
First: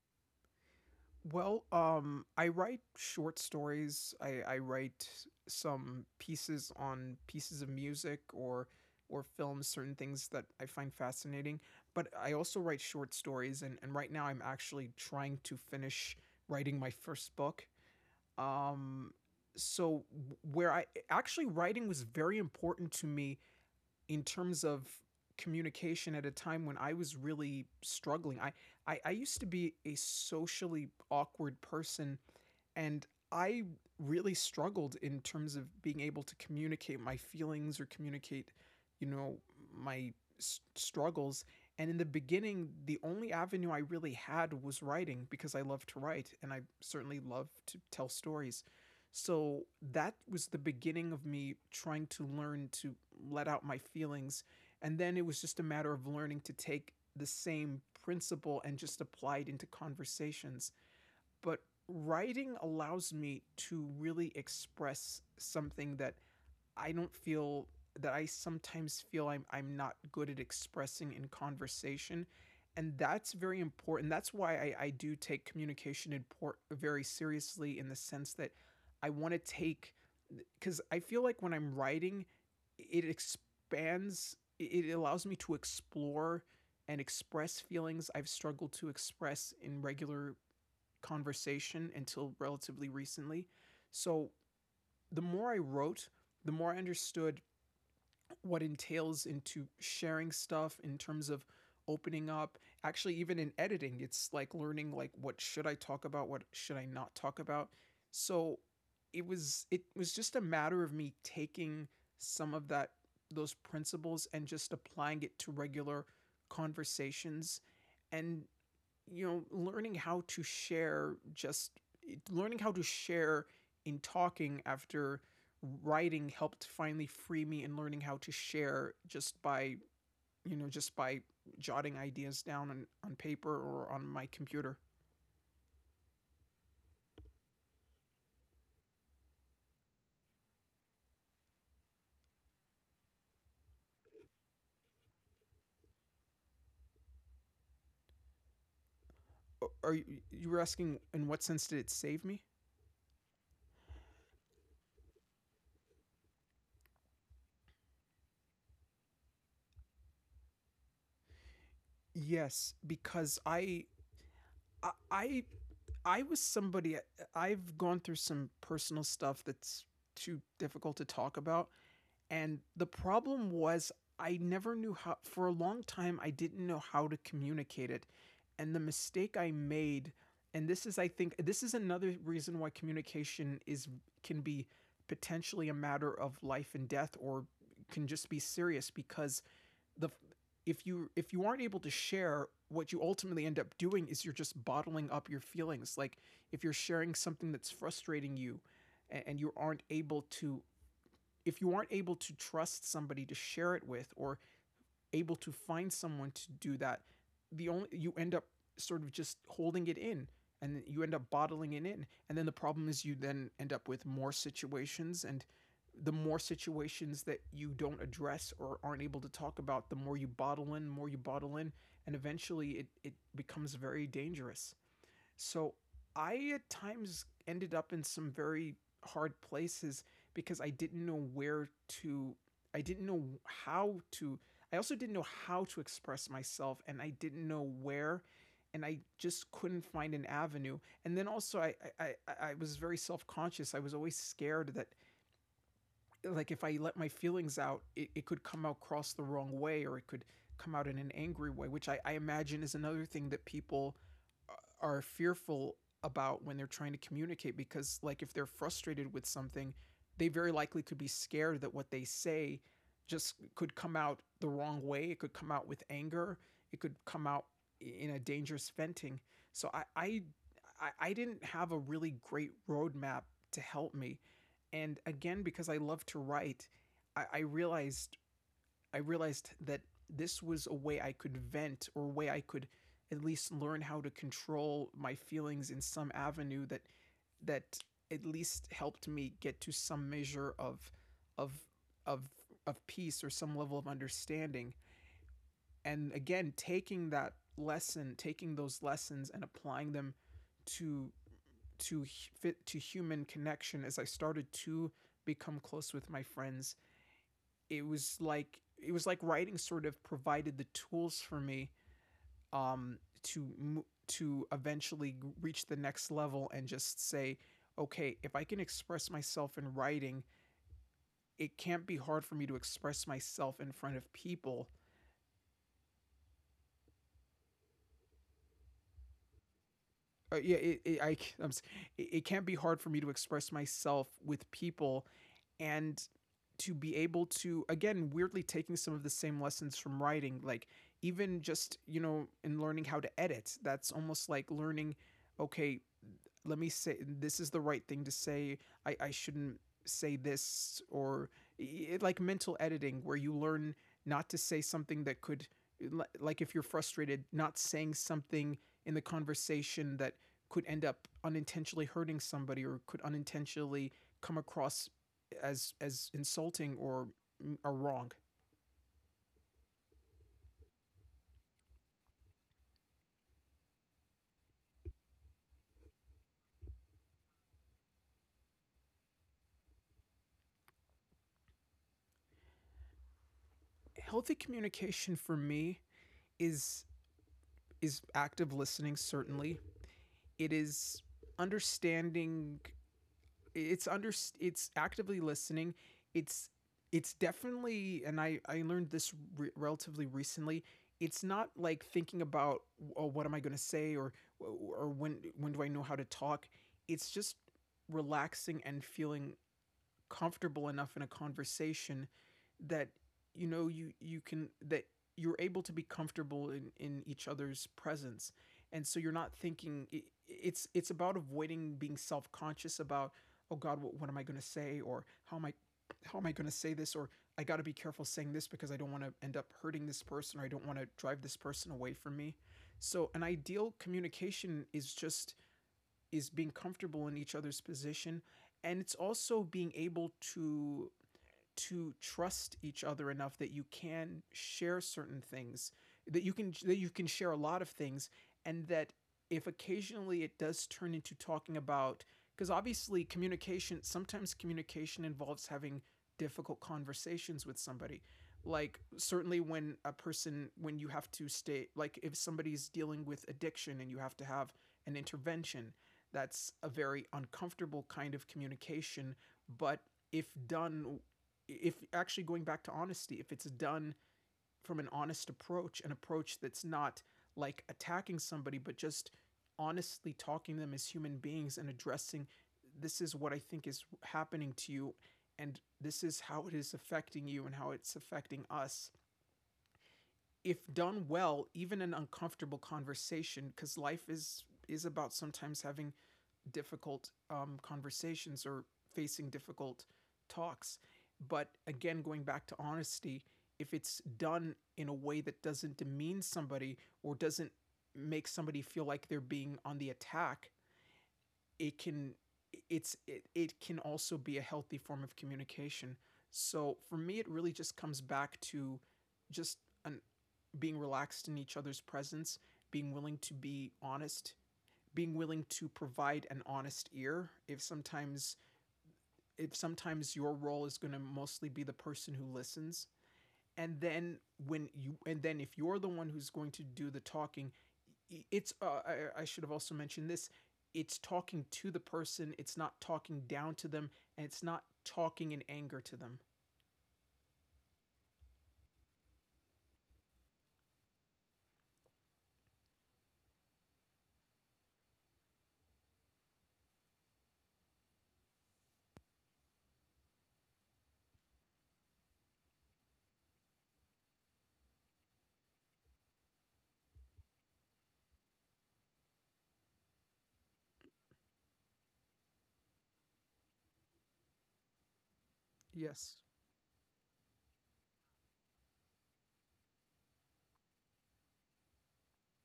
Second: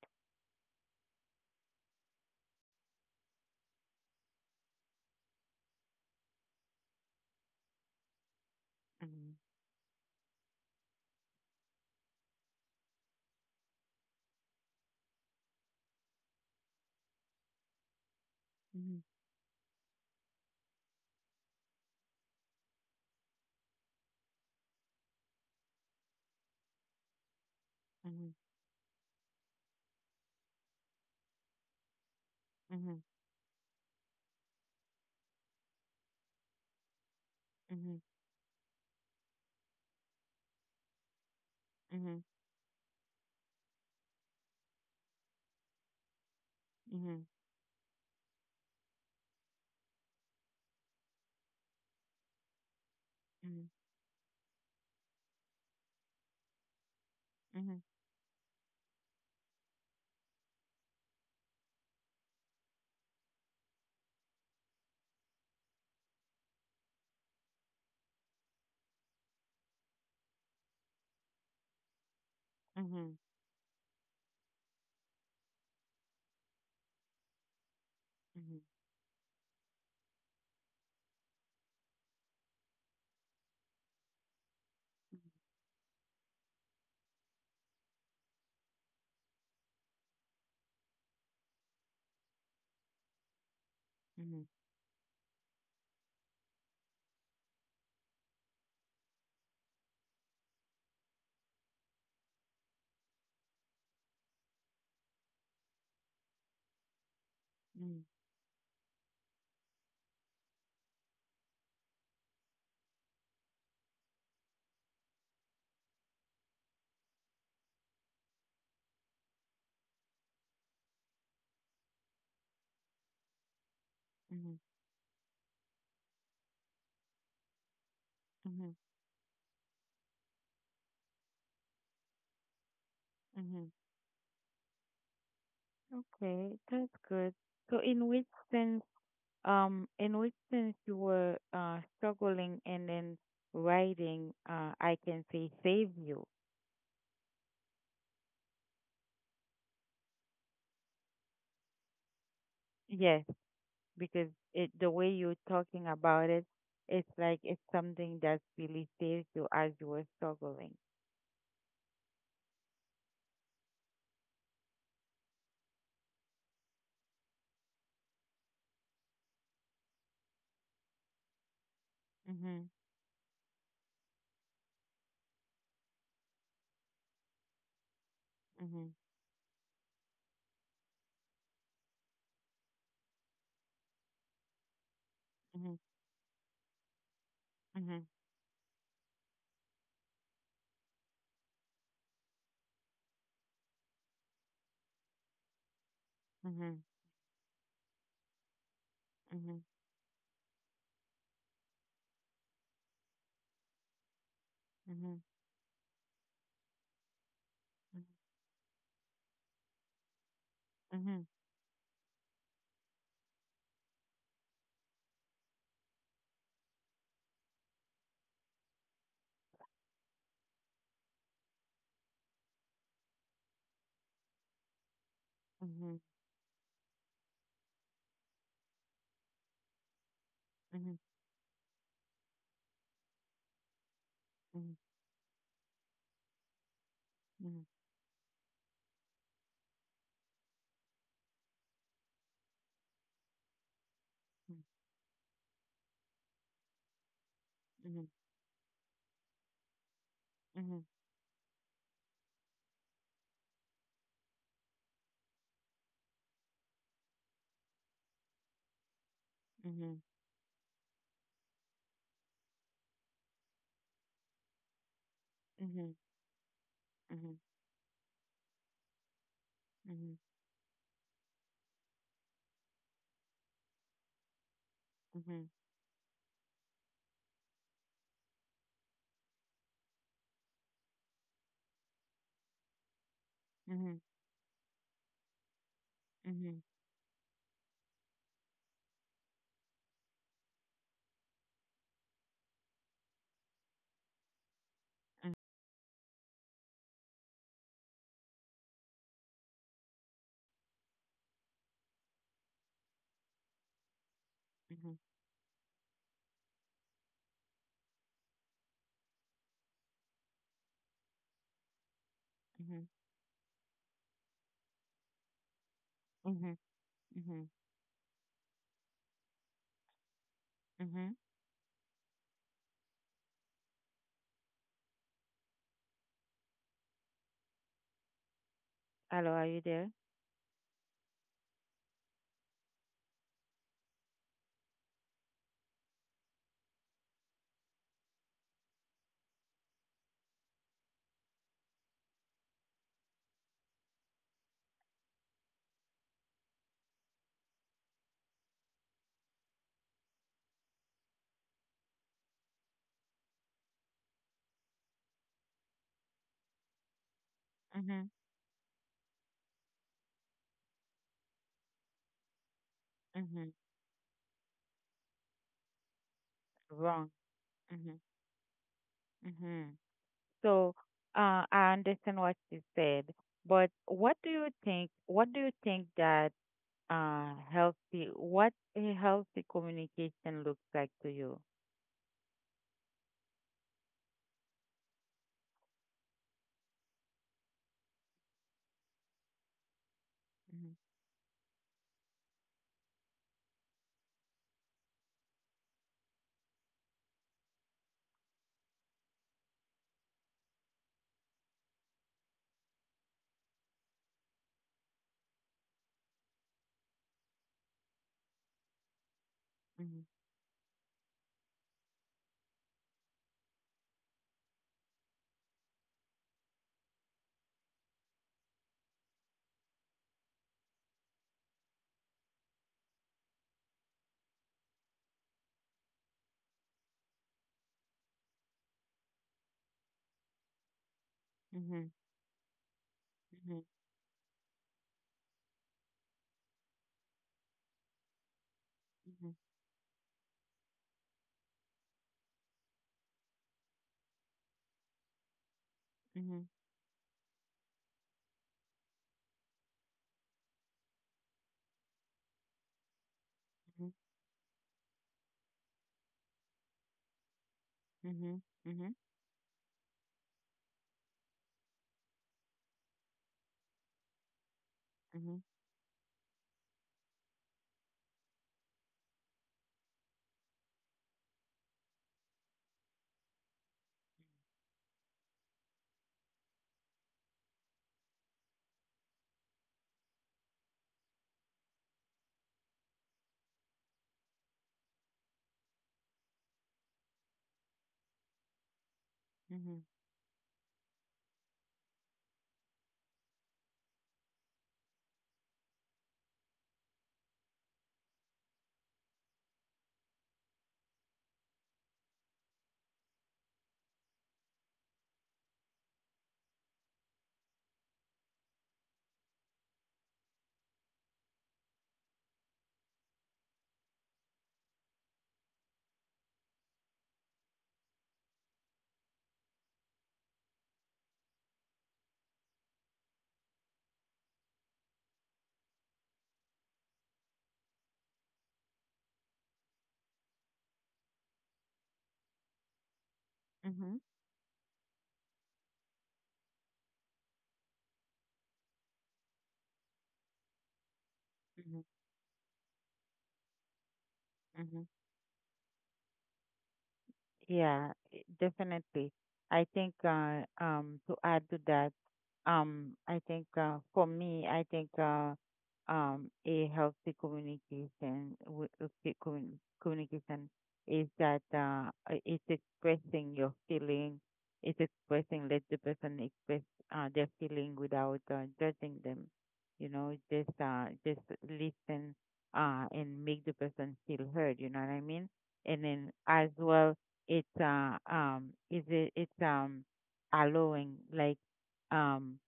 B: Well, I write short stories. I write some pieces on pieces of music, or
A: Mhm,
B: films, certain things that I find fascinating. But I also write short stories, and right now I'm actually trying to finish writing my first book.
A: mhm,
B: Um, so where I, actually, writing was very important to me in terms of communication at a time when I was really struggling. I used to be a socially awkward person,
A: mhm,
B: and I really struggled in terms of being able to communicate my feelings, or
A: mhm,
B: communicate, you know, my struggles. And in the
A: mhm,
B: beginning, the only avenue I really had was writing, because I love to write, and I certainly
A: mhm,
B: love to tell stories. So that was the beginning of me trying to learn to let out my feelings. And then it was just a matter of learning to take the
A: mhm,
B: same
A: mhm,
B: principle and just apply it into conversations. But writing allows me to really express something that I don't feel, that I sometimes feel I'm, not good at expressing in conversation. And
A: mhm,
B: that's very important. That's why I do take communication import very seriously, in the sense that
A: mhm,
B: I want to take, because I feel like when I'm writing, it allows me to explore and express feelings I've struggled to express in regular conversation until relatively recently.
A: mhm,
B: So
A: mhm,
B: the more I wrote, the more I understood what entails into sharing stuff, in terms of opening up, actually, even in editing, it's like learning, like, what should I talk about, what should I not talk about.
A: mhm.
B: So it was, just a matter of me taking some of that, those principles, and just applying it to regular conversations. And, you know, learning how to share, just learning how to share in
A: mhm,
B: talking, after writing helped finally free me. And learning how to
A: Mhm,
B: share just by, you know, just by jotting ideas down on, paper,
A: mhm.
B: or on my computer.
A: Okay, that's good. So sense, in which sense you were struggling and then writing, I can say save you.
B: are you, you were asking, in what sense did it save me?
A: Yes, because it the way you're talking about it, it's like it's something that really saves you as you were struggling.
B: Yes, because i i, I was somebody, I've gone through some personal stuff that's too difficult to talk about. And
A: Mhm,
B: the problem was, I never knew how, for a long time, I didn't know how to communicate it. And the
A: mhm,
B: mistake I made, and this is, I think, this is another reason why communication is, can be potentially a
A: mhm,
B: matter of life and death, or
A: mhm,
B: can just be serious, because the, if you, aren't able to share, what you ultimately end up doing is, you're just bottling up your feelings. Like, if you're
A: mhm,
B: sharing something that's frustrating you, and you aren't able to, trust somebody to share it with, or
A: mhm, mhm,
B: able to find someone to do that, the only, you end up sort of just holding it in, and you end up bottling it in, and then the problem is, you then end up with more situations, and the more situations that you don't address or aren't able to talk about, the more you bottle in, more you bottle in, and eventually it becomes very dangerous.
A: mhm,
B: So
A: mhm,
B: I at times ended up in some very hard places, because I
A: mhm,
B: didn't know where to, I didn't know how to,
A: mhm,
B: I also didn't know how to express myself, and I didn't
A: mhm,
B: know where, and I just couldn't find an avenue. And then also, I was very self-conscious. I was always scared that, like, if I let my feelings out,
A: mhm,
B: it could come across the wrong way, or it could come
A: mhm,
B: out in an angry way, which I imagine is another thing that people are fearful about when they're trying to communicate, because like if they're frustrated with something,
A: mhm,
B: they very likely could be scared that what they say just could come out the wrong way. It could come out
A: mhm,
B: with
A: mhm.
B: anger, it could come
A: Mhm.
B: out in a dangerous venting. so i
A: Mhm.
B: i i, didn't have a really great roadmap to help me. And again,
A: Mhm.
B: because I love to write, i, I realized I realized that this was a way I could vent, or a way I could at least learn
A: Mhm.
B: how to control my feelings in some
A: Mhm.
B: avenue that that at least helped me get to some measure of of of peace, or some level of understanding. And again, taking that lesson taking those lessons and applying them to to fit to human connection, as I started to
A: Mhm.
B: become close with my friends, it was like, writing sort of provided the tools for me
A: Mhm. Mhm.
B: um, to to eventually reach the next level
A: Mhm.
B: and just say,
A: Mhm.
B: okay, if I can express myself in writing,
A: Mhm.
B: it can't be hard for me to express myself in front of people.
A: Hello, are you there?
B: Yeah, it, I, am it, it can't be hard for me to express myself with people, and to be able to, again, weirdly, taking some of the same lessons from writing, like even just, you know, in learning how to edit, that's almost like learning, okay, let me say this is the right thing to say, I shouldn't say this. Or like mental editing, where you learn not to say something that could like if you're frustrated, not saying
A: Mhm.
B: something in the conversation that could end up unintentionally hurting somebody, or could
A: Mhm.
B: unintentionally come across as insulting or
A: Wrong.
B: or
A: Mhm.
B: wrong.
A: Mhm. So, I understand what you said, but what do you think? What do you think that healthy? What a healthy communication looks like to you?
B: Healthy communication for me is is active listening, certainly. It
A: Mhm.
B: is understanding. it's under it's actively listening. It's it's definitely, and I learned this relatively recently. It's not like thinking about, oh, what am I going to say, or when do I know how to talk. It's just relaxing and feeling
A: Mhm.
B: comfortable enough in a conversation that, you know, you can, that you're able to be comfortable in each other's presence, and so you're not thinking it's about avoiding being self-conscious about, oh god, what am I going to say, or how am I going to say this, or I got to be careful saying this because I don't want to end up hurting this person, or I don't want to drive this person
A: Mhm.
B: away from me. So an ideal communication is just is being comfortable in each other's position. And it's
A: Mhm.
B: also being able to trust each other enough that you can share certain things, that
A: Mhm.
B: you can share a lot of things, and that if occasionally it does turn into talking about, because obviously communication,
A: Mhm.
B: sometimes communication involves having difficult conversations with somebody,
A: Mhm.
B: like
A: Mhm.
B: certainly when a person, when you have to stay, like if somebody's dealing with addiction, and you have to have an
A: Mhm.
B: intervention, that's a very uncomfortable kind of communication. But if done, if actually going back to honesty, if it's done from an honest approach, an approach that's not like attacking somebody, but just honestly talking to them as human beings, and addressing, this is what I think is happening to you, and this is how it is affecting you and how it's affecting us.
A: Mhm.
B: If done well, even an uncomfortable conversation, because life is about sometimes having difficult conversations, or facing difficult talks. But again, going back to honesty, if it's done in a way that doesn't demean somebody, or doesn't make somebody feel like they're being on the attack, it can, it can also be a healthy form of communication. So for me, it really just comes back to just an, being relaxed in each other's presence, being willing to be honest, being willing to provide an honest ear. If sometimes, if sometimes your role is going to mostly be the person who listens, and
A: Mhm.
B: then when you, and then if you're the one who's going to do the talking, it's I should have also mentioned this, it's talking
A: Mhm.
B: to
A: Mhm.
B: the person, it's not talking down to them, and it's not
A: Mhm.
B: talking in anger to them.
A: Yeah, definitely. I think to add to that, I think for me, I think a healthy communication communication is that it's expressing your feeling, it's expressing let the person express their feeling without judging them. You know, just listen and make the person feel heard. You know what I mean? And then
B: Yes.
A: as well, it's is it's allowing, like, um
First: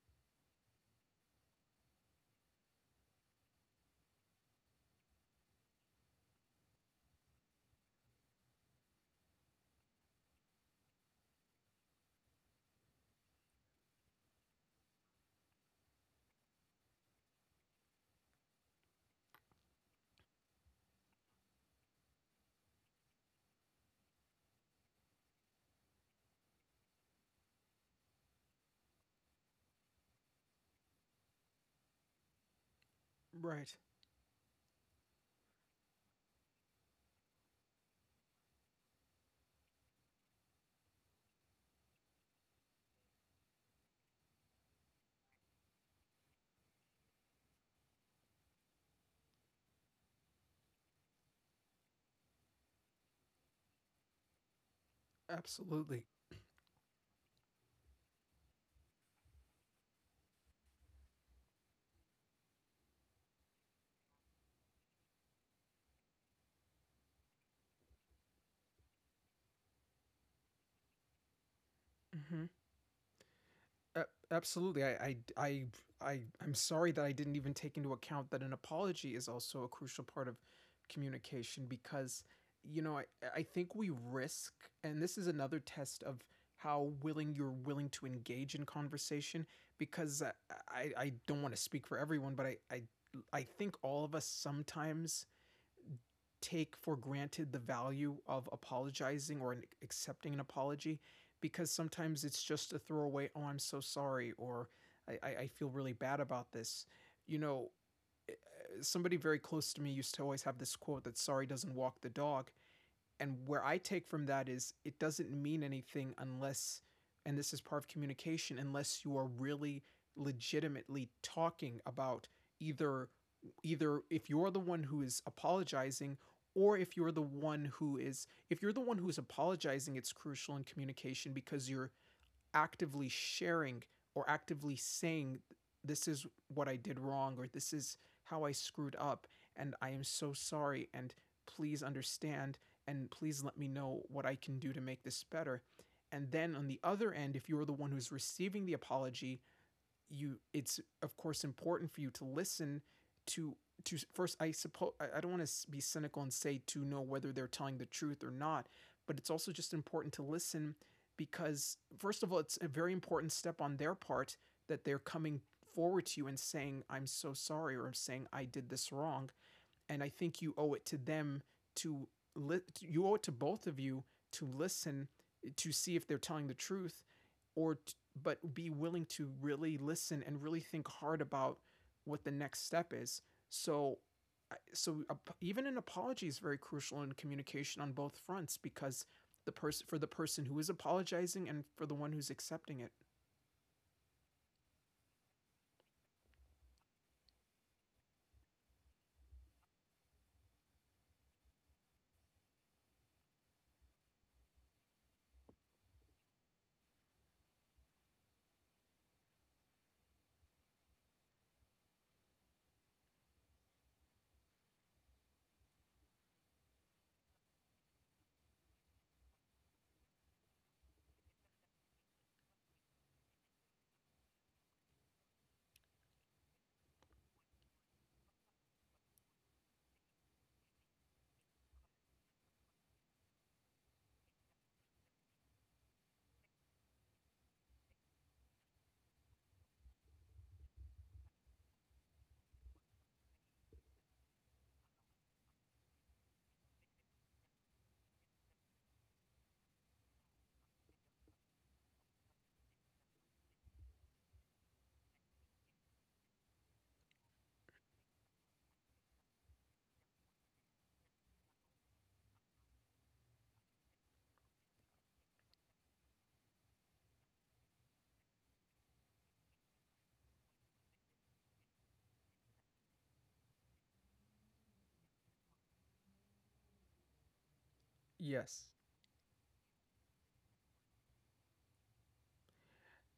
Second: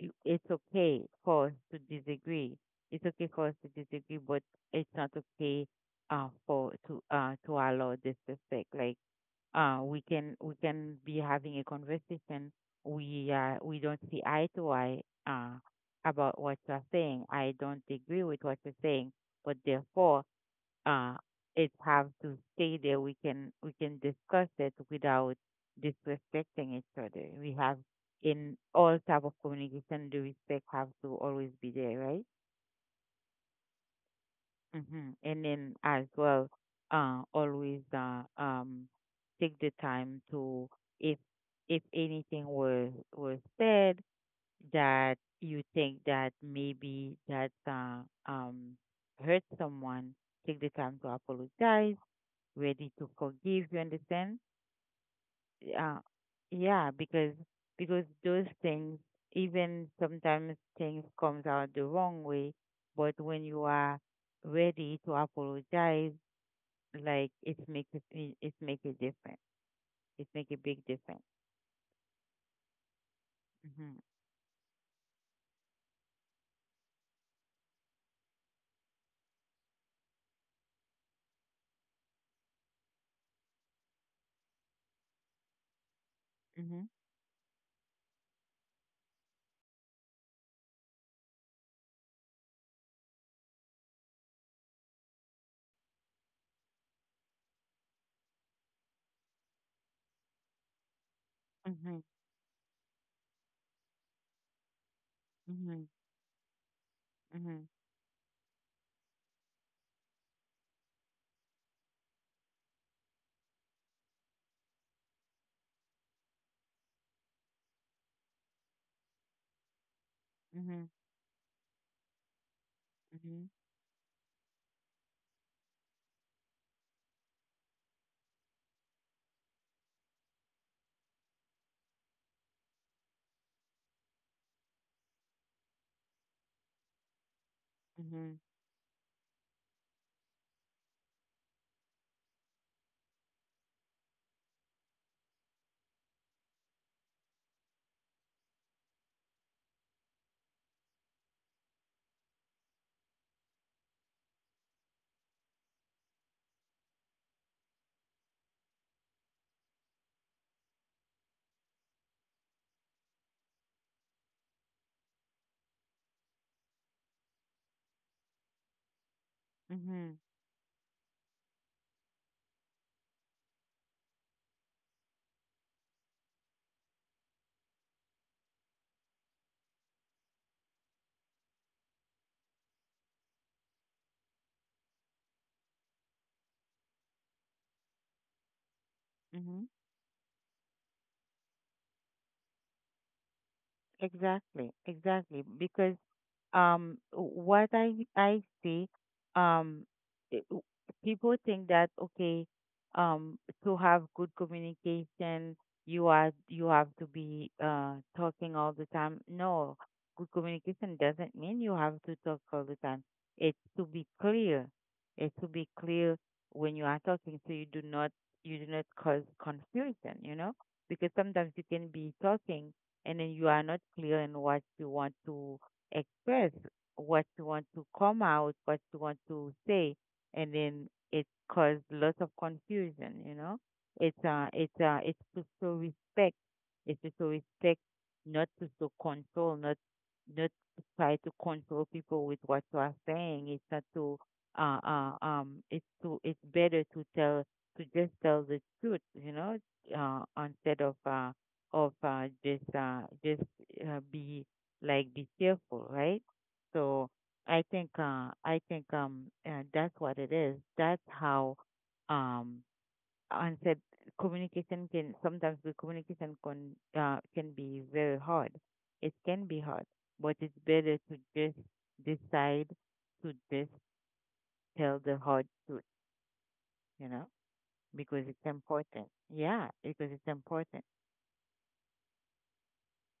A: it's okay for us to disagree. It's okay for us to disagree, but it's not okay for to allow disrespect. Like, we can be having a conversation. We don't see eye to eye uh about what you're saying. I don't agree with what you're saying, but therefore uh, it have to stay there. We can discuss it without disrespecting each other. We have in all type of communication, the respect have to always be there, right?
B: Right.
A: Hmm. And then as well, always take the time to, if if anything was said that you think that maybe that um hurt someone, take the time to apologize, ready to forgive. You understand? Yeah,
B: Absolutely.
A: yeah. Because those things, even sometimes things comes out the wrong way, but when you are ready to apologize, like, it makes it it make a difference. It make a big difference.
B: Hmm.
A: Mhm.
B: Absolutely. I'm sorry that I didn't even take into account that an apology is also a crucial part of communication, because, you know, I think we risk, and this is another test of
A: Mhm.
B: how willing you're willing to engage in conversation, because I don't want to speak for everyone, but I think all of us sometimes take for granted the value of apologizing, or accepting an apology, because sometimes it's just a throwaway, oh, I'm so sorry, or I feel
A: Mhm.
B: really bad about this. You
A: Mhm.
B: know, somebody very close to me used to always have this quote, that sorry doesn't walk the dog, and where I take from that is it doesn't mean anything unless, and this is part of communication, unless you are really
A: Mhm. Mhm.
B: legitimately talking about either,
A: Mhm.
B: if you're the one who is apologizing, or if you're the one who is, if you're the one who's apologizing, it's crucial in communication because you're actively sharing, or actively saying, this is what I did wrong, or this is
A: Mhm.
B: how I screwed up, and I am so sorry, and please understand, and please let me know what I can do to make this better. And then on the other end, if you're the one who's receiving the apology, you, it's of course important for you to listen to to first, I suppose I don't want to be cynical and say to know whether they're telling the truth or not, but it's also just important to listen, because first of all, it's a very important step on their part that they're coming forward to you and saying, I'm so sorry, or saying I did this wrong. And I
A: Mhm.
B: think you owe it to them to you owe it to both of you to listen, to see if they're telling the truth, or t- but be willing to really listen and really think hard about what the next step is. So so even an apology is very crucial in communication on both fronts, because the
A: Mhm.
B: person, for the person who is apologizing and for the one who's accepting it.
A: Exactly. Exactly. Because what I see, um it- w- people think that, okay, um to have good communication, you have to be talking all the time. No, good communication doesn't mean you have to talk all the time. It's to be clear, it's to be clear when you are talking, so you do not, you do not cause confusion, you know, because sometimes you can be talking and then you are not clear in what you want to express, what you want to come out, what you want to say, and then it caused lots of confusion. You know, it's to show respect. It's to show respect, not to show control, not to try to control people with what you are saying. It's not to it's to, it's better to tell, to just tell the truth. You know, instead of just be, like, be cheerful, right? So I think that's what it is. That's how um unsaid communication can sometimes, the communication can be very hard. It can be hard, but it's better to just decide to just tell the hard truth, you know, because it's
B: Yes.
A: important. Yeah, because it's important.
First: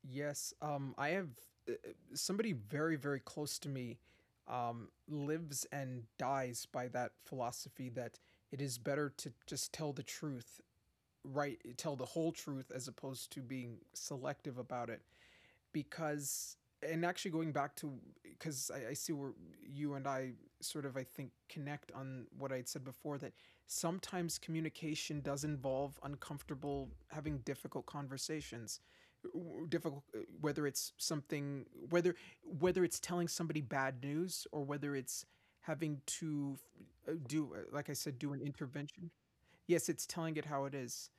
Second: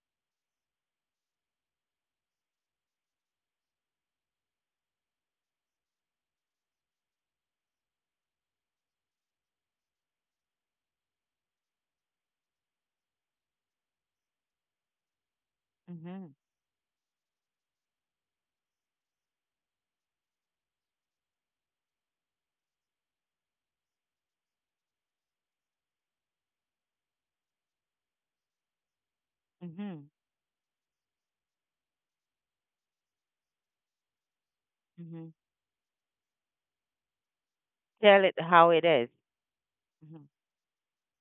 B: Yes, I have somebody very, very close to me lives and dies by that philosophy, that it is better to just tell the truth, right? Tell the whole truth, as opposed to being selective about it,
A: Mhm.
B: because, and actually going back to, because I see where you and I sort of, I think, connect on what I'd said before, that sometimes communication does involve uncomfortable, having difficult conversations, difficult,
A: Mhm.
B: whether it's something, whether it's telling somebody bad news, or whether it's
A: Mhm.
B: having to do, like I said,
A: Tell
B: do
A: it
B: an
A: how it is.
B: intervention. Yes, it's
A: Mhm.
B: telling it how it is.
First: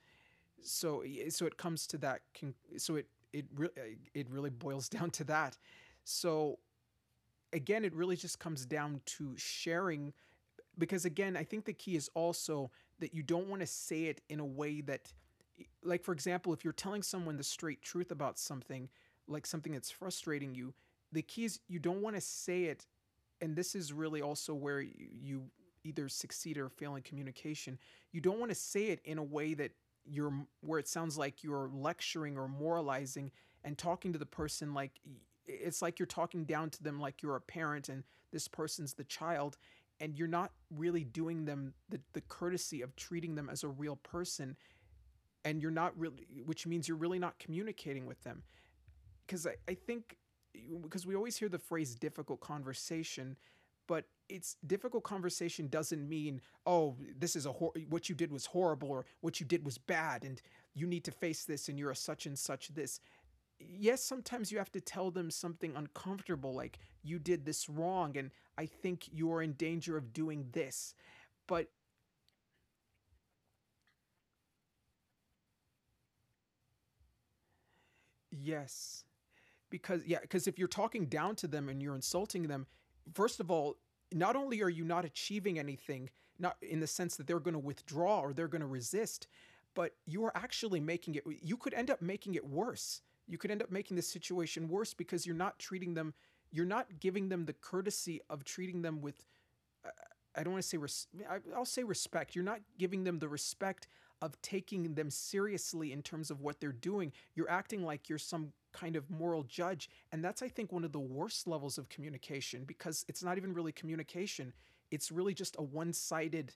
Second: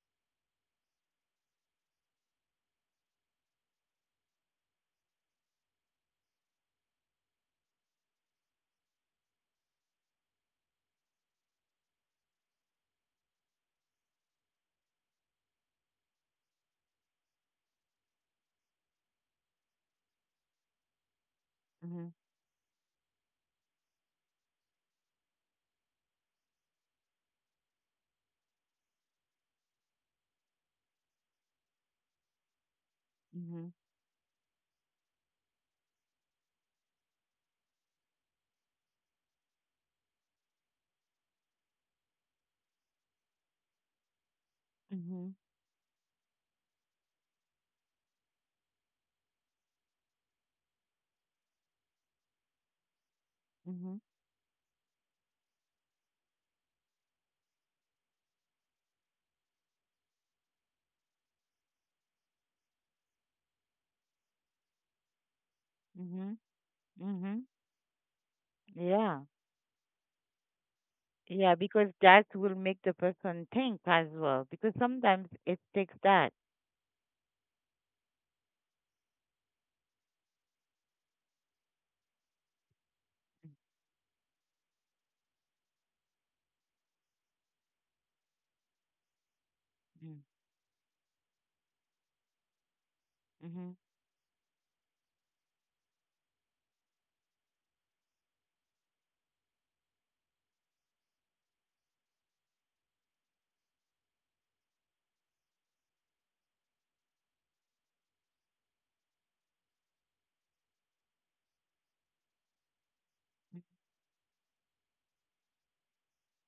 B: So so it comes to that, so it it really, it really boils [LAUGHS] down to that. So again, it really just comes down to sharing, because again, I think the key is also that you don't want to say it in a way that, like for example, if you're telling someone the straight truth about something, like something that's frustrating you, the key is you don't want
A: Mhm.
B: to say it, and this is really also where you either succeed or fail in communication. You don't want to say it in a way that you're, where it sounds like you're lecturing or moralizing
A: Mhm.
B: and talking to the person like, it's like you're talking down to them, like you're a parent and this person's the child, and you're not really doing them the courtesy of treating them as a real person,
A: Mhm.
B: and you're not really which means you're really not communicating with them. Because I think, because we always hear the phrase difficult conversation,
A: Mhm.
B: but it's, difficult conversation doesn't mean, oh, this is a what you did was horrible, or what you did was bad, and you need to face this, and you're a such and such this. Yes, sometimes you have to tell them something
A: Mhm.
B: uncomfortable, like you did
A: Mhm.
B: this wrong, and I think
A: Yeah.
B: you're in danger of doing this.
A: Yeah,
B: But
A: because that will make the person think as well. Because sometimes it takes that.
B: yes, because, yeah, because if you're talking down to them and you're insulting them, first of all, not only are you not achieving anything, not in the sense that they're going to withdraw or they're going to resist, but you
A: Mhm.
B: are actually making it, you could end up making it worse. You could end up
A: Mhm.
B: making the situation worse, because you're not treating them, you're not giving them the courtesy of treating them with, I don't want to say will say respect. You're not giving them the respect of taking them seriously in terms of what they're doing. You're acting like you're some kind of moral judge, and that's, I think, one of the worst levels of communication, because it's not even really communication. It's really just a one-sided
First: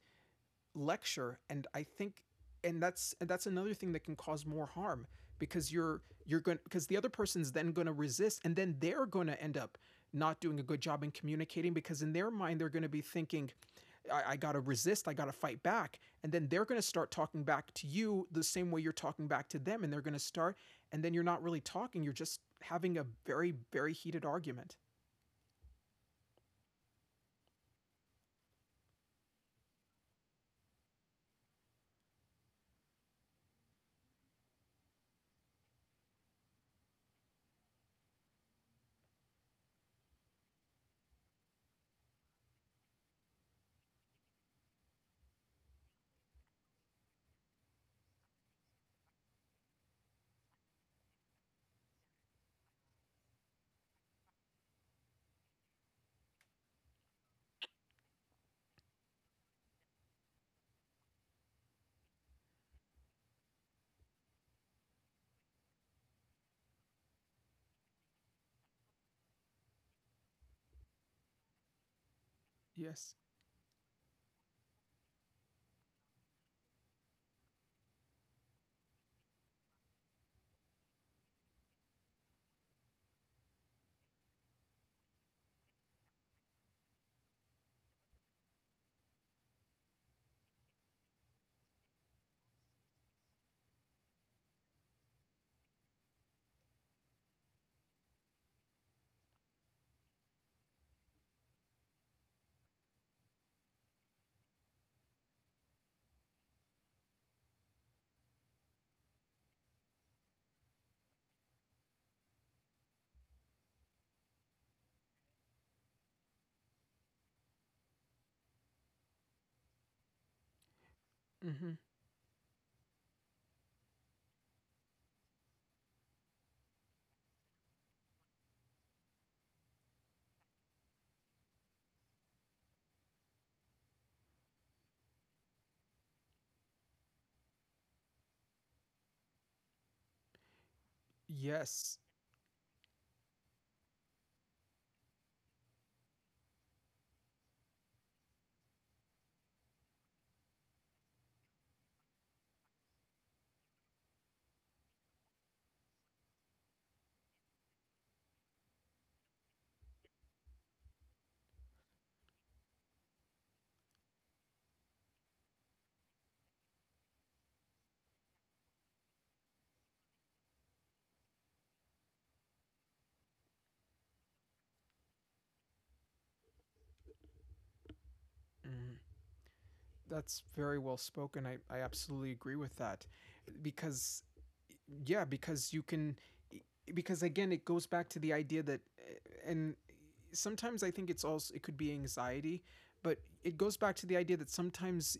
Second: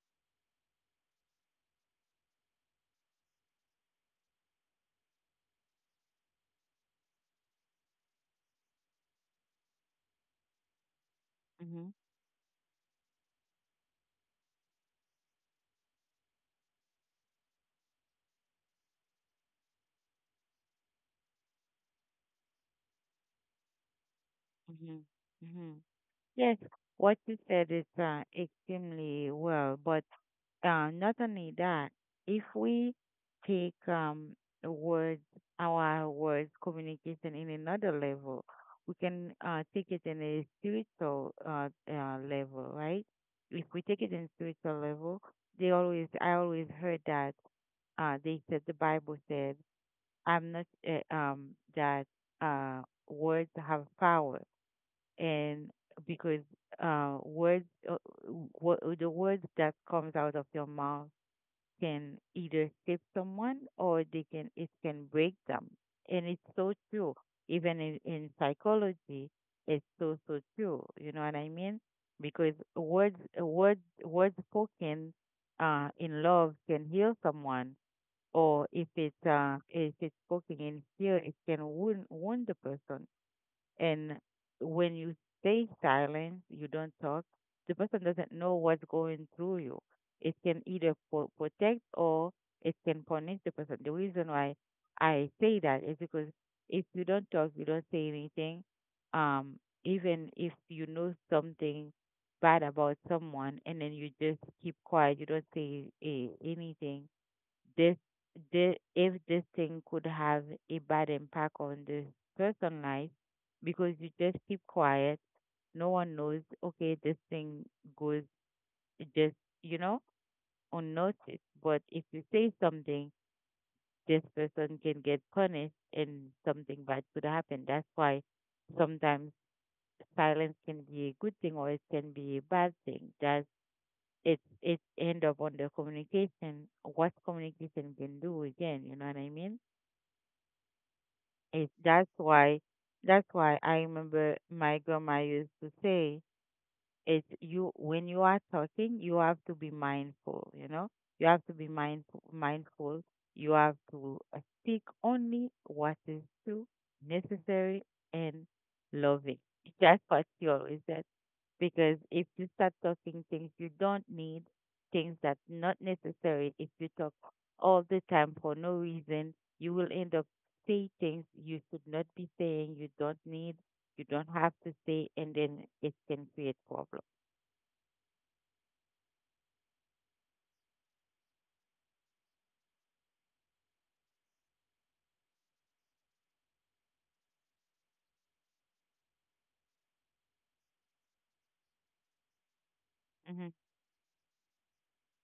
B: lecture, and I think and that's another thing that can cause more harm because you're going because the other person's then going to resist and then they're going to end up not doing a good job in communicating
A: Mhm.
B: because in their mind they're going to be thinking I got to resist. I got to fight back. And then they're going to start talking back to you the same way you're talking back to them. And they're going to start, and then you're not really talking. You're just having a very, very heated argument.
A: Mhm. Mhm. Yes, what you said is extremely well, but not only that, if we take words, our words communication in another level, we can take it in a spiritual level, right? If we take it in spiritual level, I always heard that they said the Bible said, "I'm not that uh, words have power," and because words, the words that comes out of your mouth can either save someone or they can, it can break them. And it's so true. Even in psychology, it's so so true. You know what I mean? Because
B: Yes.
A: words spoken in love can heal someone, or if it's, if it's spoken in fear, it can wound the person. And when you stay silent, you don't talk, the person doesn't know what's going through you. It can either protect or it can punish the person. The reason why I say that is because if you don't talk, you don't say anything, um, even if you know something bad about someone and then you just keep quiet, you don't say anything, this, this, if this thing could have a bad impact on the person life, because you just keep quiet, no one knows, okay, this thing goes, just, you know, unnoticed, but
B: hmm
A: if you say something, this person can get punished and something bad could happen. That's why sometimes silence can be a good thing or it can be a bad thing. That's it, it end up on the communication, what communication can do again, you know what I mean. It,
B: Yes.
A: that's why, that's why I remember my grandma used to say, it's, you, when you are talking, you have to be mindful, you know? You have to be mindful. You have to speak only what is true, necessary and loving. [LAUGHS] That's what she always said, because if you start talking things you don't need, things that's not necessary, if you talk all the time for no reason, you will end up saying things you should not be saying, you don't need, you don't have to say, and then it can create problems.
B: hmm That's very well spoken. I absolutely agree with that. Because, yeah, because you can, because again, it goes back to the idea that, and sometimes I think it's also, it could be anxiety, but
A: Mm-hmm,
B: it goes back to the idea that sometimes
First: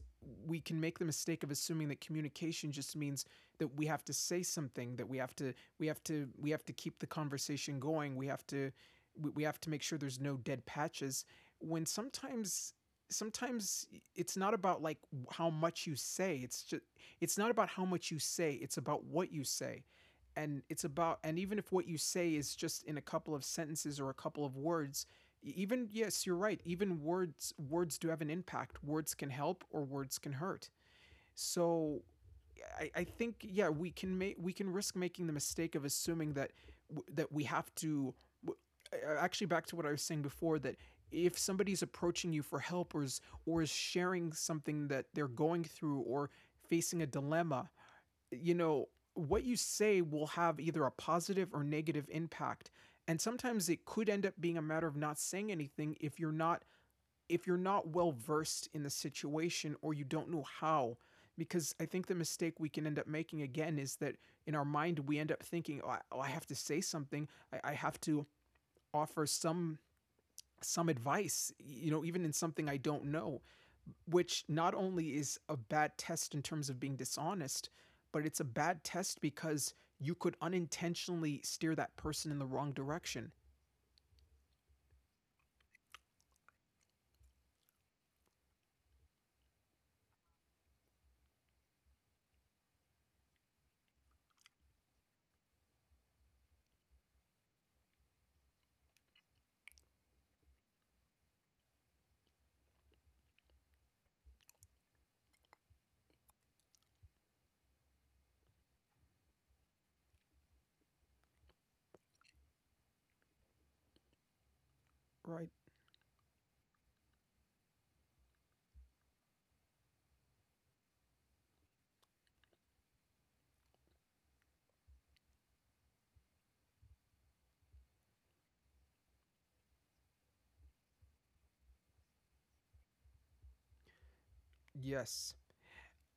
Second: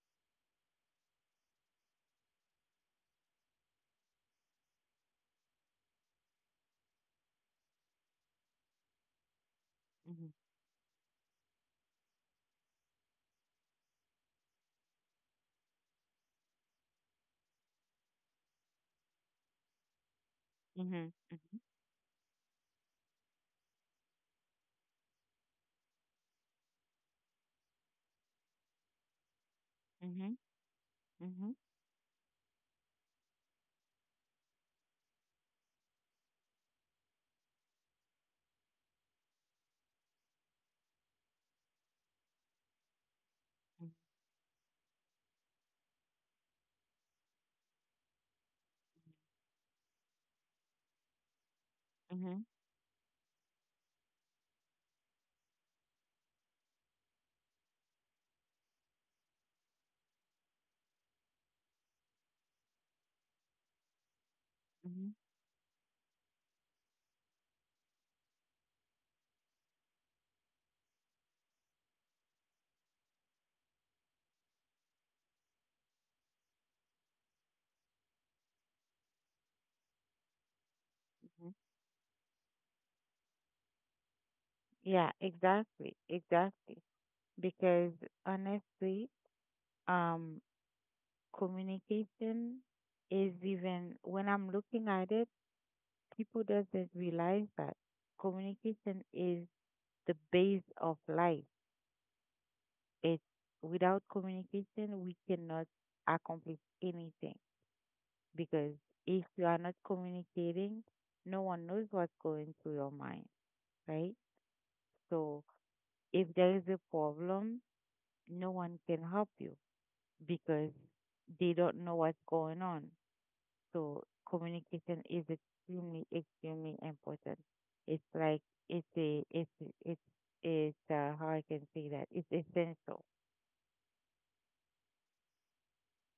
B: we can make the mistake of assuming that communication just means that we have to say something, that we have to keep the conversation going. We have to make sure there's
A: mm-hmm,
B: no dead patches when sometimes it's not about like how much you say it's just it's not about how much you say, it's about what you say, and it's about
A: mm-hmm,
B: and even if what you say is just in a couple of sentences or a couple of words, even yes you're right, even words do have an impact. Words can help or words
A: mm-hmm,
B: can hurt.
A: mm-hmm,
B: So I think, yeah, we can make we can risk making the mistake of assuming that that we have to w- actually, back to what I was saying before, that if somebody's approaching you for help or is sharing something that they're going through or facing a dilemma, you know, what you say will have either a positive or negative
A: mm-hmm,
B: impact, and sometimes it could end up being a matter of not saying anything if you're not well versed in the situation or you don't know how. Because I think the mistake we can end up making again is that in our mind
A: mm-hmm,
B: we end up thinking, oh, I have to say something. I have to offer some advice, you know, even in something I don't know, which not only is a bad test in terms of being dishonest, but it's a bad test because you could unintentionally
A: mm-hmm.
B: steer that person in the wrong direction,
A: Yeah, exactly, exactly. Because honestly, um, communication is, even when I'm looking at it, people doesn't realize that communication is the base of life. It's, without communication we cannot accomplish anything because if you are not communicating, no one knows what's going through your mind, right? So
B: right?
A: if there is a problem, no one can help you because they don't know what's going on. So communication is extremely, extremely important. It's like, it's a it's it's it's how I can say that, it's essential.
B: Yes.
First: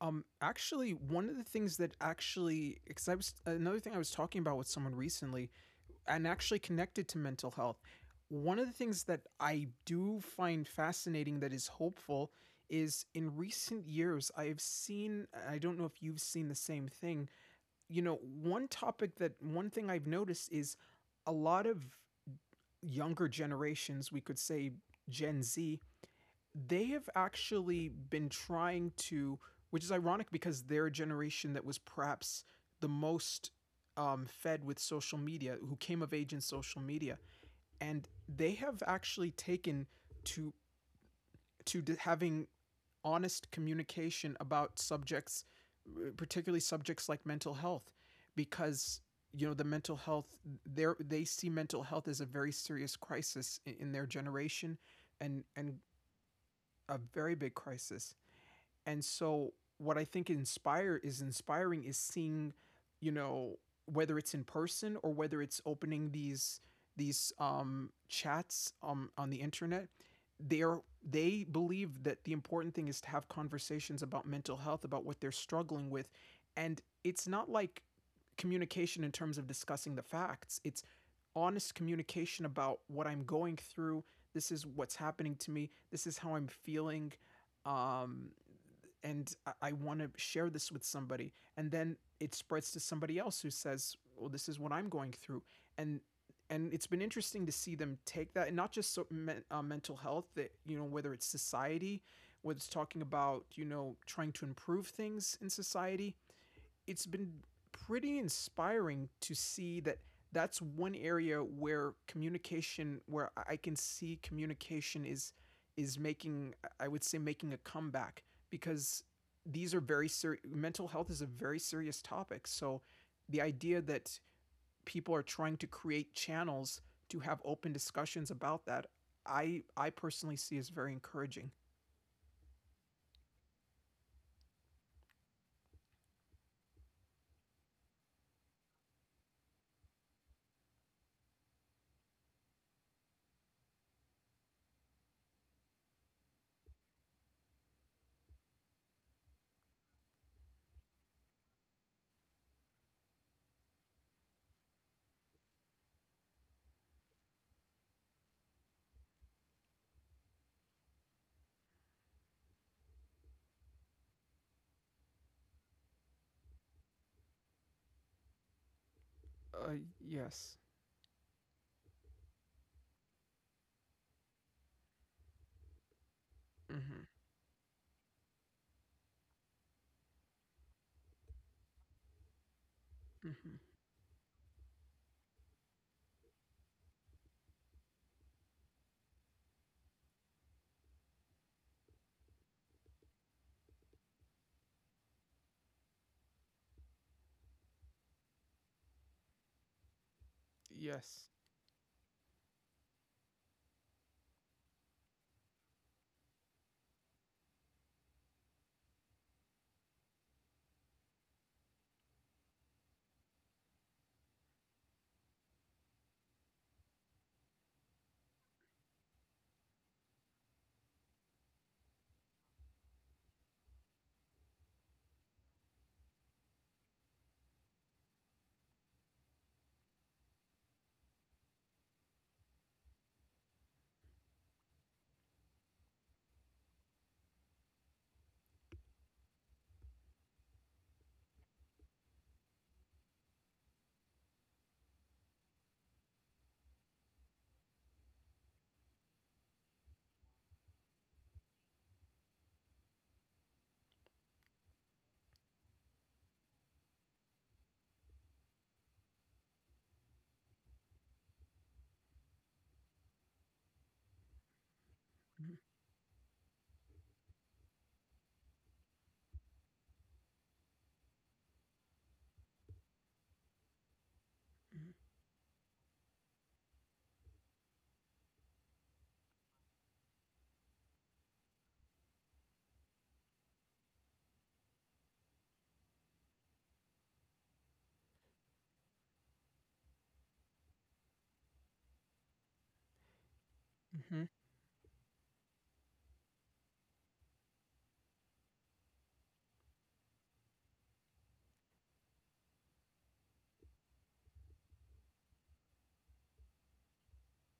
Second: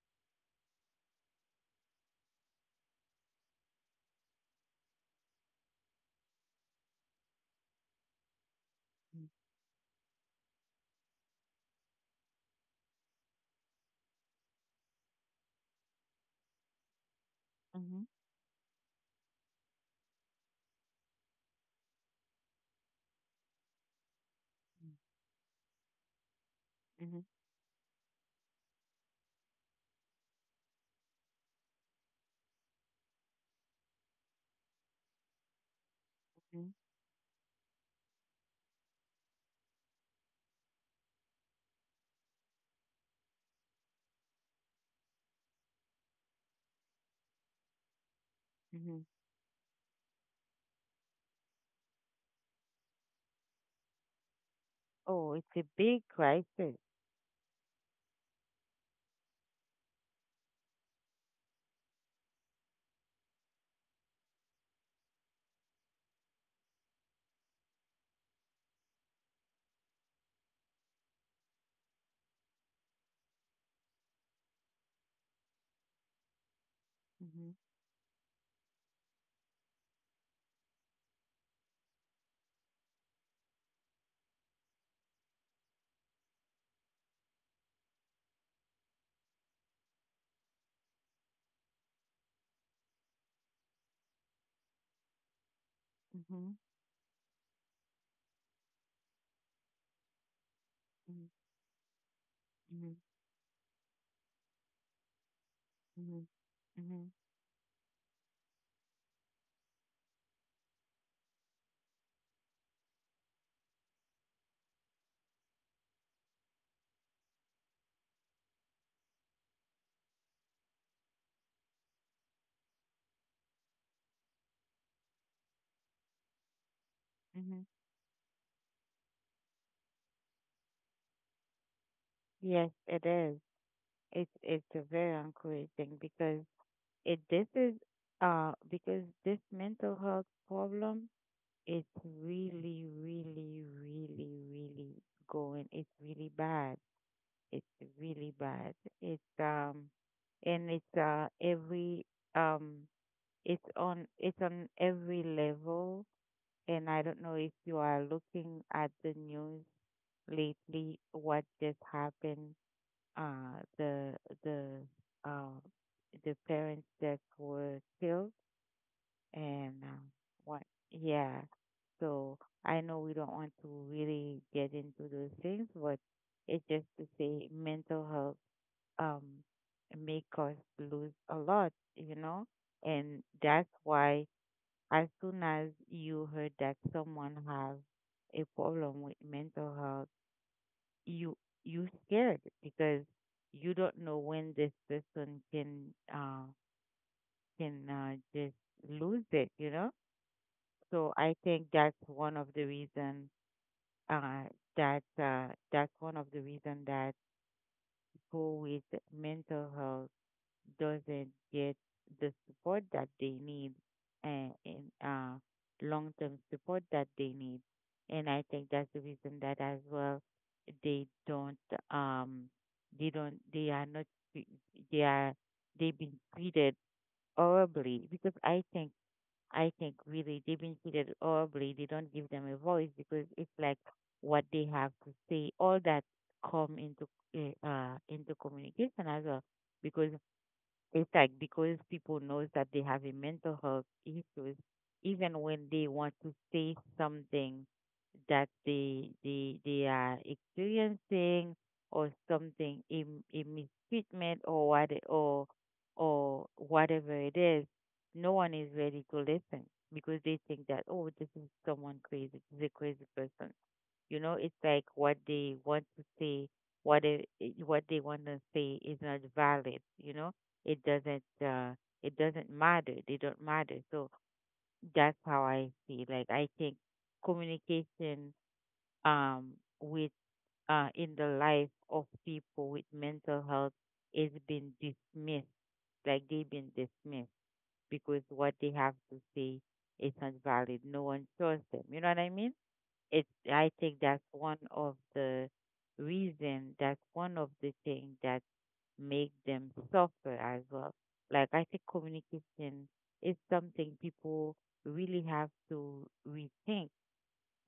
B: One of the things that, actually, because I was another thing I was talking about with someone recently, and actually connected to mental health, one of the things that I do find fascinating that is hopeful is, in recent years, I have seen, I don't know if you've seen the same thing,
A: Mm-hmm.
B: you know, one topic that one thing I've noticed is a lot of younger generations, we could say Gen Z, they have
A: Mm-hmm.
B: actually been trying to, which is ironic because they're a generation that was perhaps the most fed with social media, who came of age in
A: Mm-hmm.
B: social media, and they have actually taken to to having honest communication about subjects, particularly subjects like mental health,
A: Mm-hmm.
B: because, you know, the mental health, they see mental health as a very serious crisis in their generation,
A: Oh, it's a
B: and
A: big crisis.
B: a very big crisis. And so what I think inspire is inspiring is seeing, you know, whether it's in person or whether it's opening these chats on the internet, they're they believe that the important thing is to have conversations about mental health, about what they're struggling with. And it's
A: Mm-hmm.
B: not like communication in terms of discussing the facts. It's honest communication about what I'm going through. This is what's happening to me. This is how I'm feeling. Um, I want to share this with somebody. And then it spreads to somebody else who says, well, this is what I'm going through. And
A: Mm-hmm.
B: and it's been interesting to see them take that and not just so, mental health, that, you know, whether it's society, whether it's
A: Mm-hmm.
B: talking about, you know, trying to improve things in society.
A: Mm-hmm.
B: It's
A: Mm-hmm.
B: been pretty inspiring to see that that's one area where communication where I- can see communication is making, I would say, making a comeback because these are very serious mental health is a very serious topic. So the idea that people are trying to create channels to have
A: Mm-hmm.
B: open discussions about that, I personally see as very encouraging.
A: Yes, it is. It's a very encouraging, because it, this is because this mental health problem, it's really, really, really, really going. It's really bad. It's really bad. It's and it's every, um, it's on, it's on every level. And I don't know if you are looking at the news lately, what just happened. The, the uh the parents that were killed
B: Uh,
A: and
B: yes.
A: what? Yeah. So I know we don't want to really get into those things, but it's just
B: Mhm.
A: to say mental health um make us lose a lot, you know? And
B: Mhm.
A: that's why as soon as you heard that someone has a problem with mental health, you you scared, because you don't know when this person can uh just lose it, you know? So
B: Yes.
A: I think that's one of the reason uh, that that's one of the reason that people with mental health doesn't get the support that they need, and long-term support that they need. And I think that's the reason that as well they don't, um they don't, they are not tre- they are, they've been treated horribly, because I think, I think really, they've been treated horribly. They don't give them a voice, because it's like what they have to say. All that come into communication as well. Because it's like, because people knows that they have a mental health issues, even when they want to say something that they are experiencing, or something a mistreatment or what, or whatever it is, no one is ready to listen, because they think that, oh, this is someone crazy, this is a crazy person. You know, it's like what they
B: Mhm.
A: want to say, what what they want to say is not valid. You know, it doesn't uh, it doesn't matter. They don't matter. So that's how I see. Like, I think communication, um with in the life of people with mental health, is been dismissed. Like, they've been dismissed because what they have to say is not valid. No one trusts them. You know what I mean? It, I think that's
B: Mhm.
A: one of the reason, that's one of the things that make them suffer as well. Like, I think communication is something people really have to rethink.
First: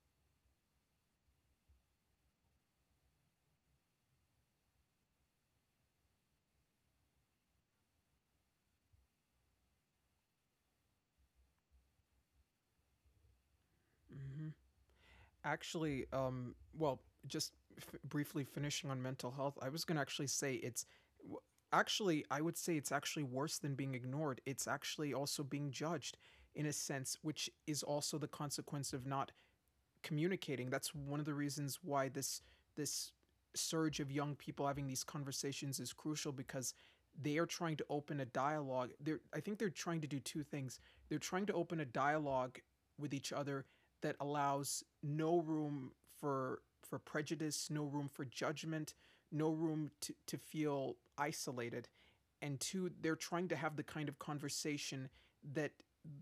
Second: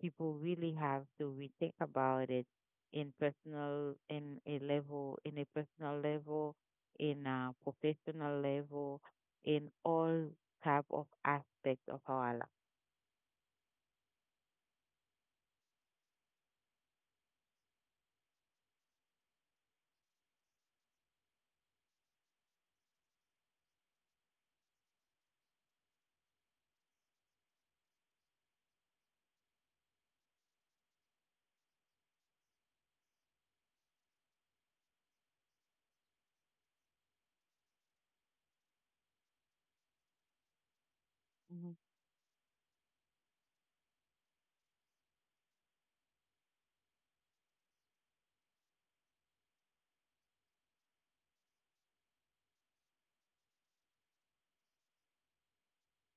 A: People really have to rethink about it, in personal, in a level, in a personal level, in a professional level, in all type of aspects of our life.
B: Mhm. Actually, well, just briefly finishing on mental health, I was going to actually say it's w- actually, I would say it's actually worse than being ignored. It's actually also being judged in a sense, which is also the consequence of not communicating. That's one of the reasons why this surge of young people having these conversations is crucial because they are trying to open a dialogue. They're I think they're trying to do two things. They're trying to
A: Hmm.
B: open a dialogue with each other that allows no room for for prejudice, no room for judgment, no room to feel isolated. And two, they're trying to have the kind of conversation that,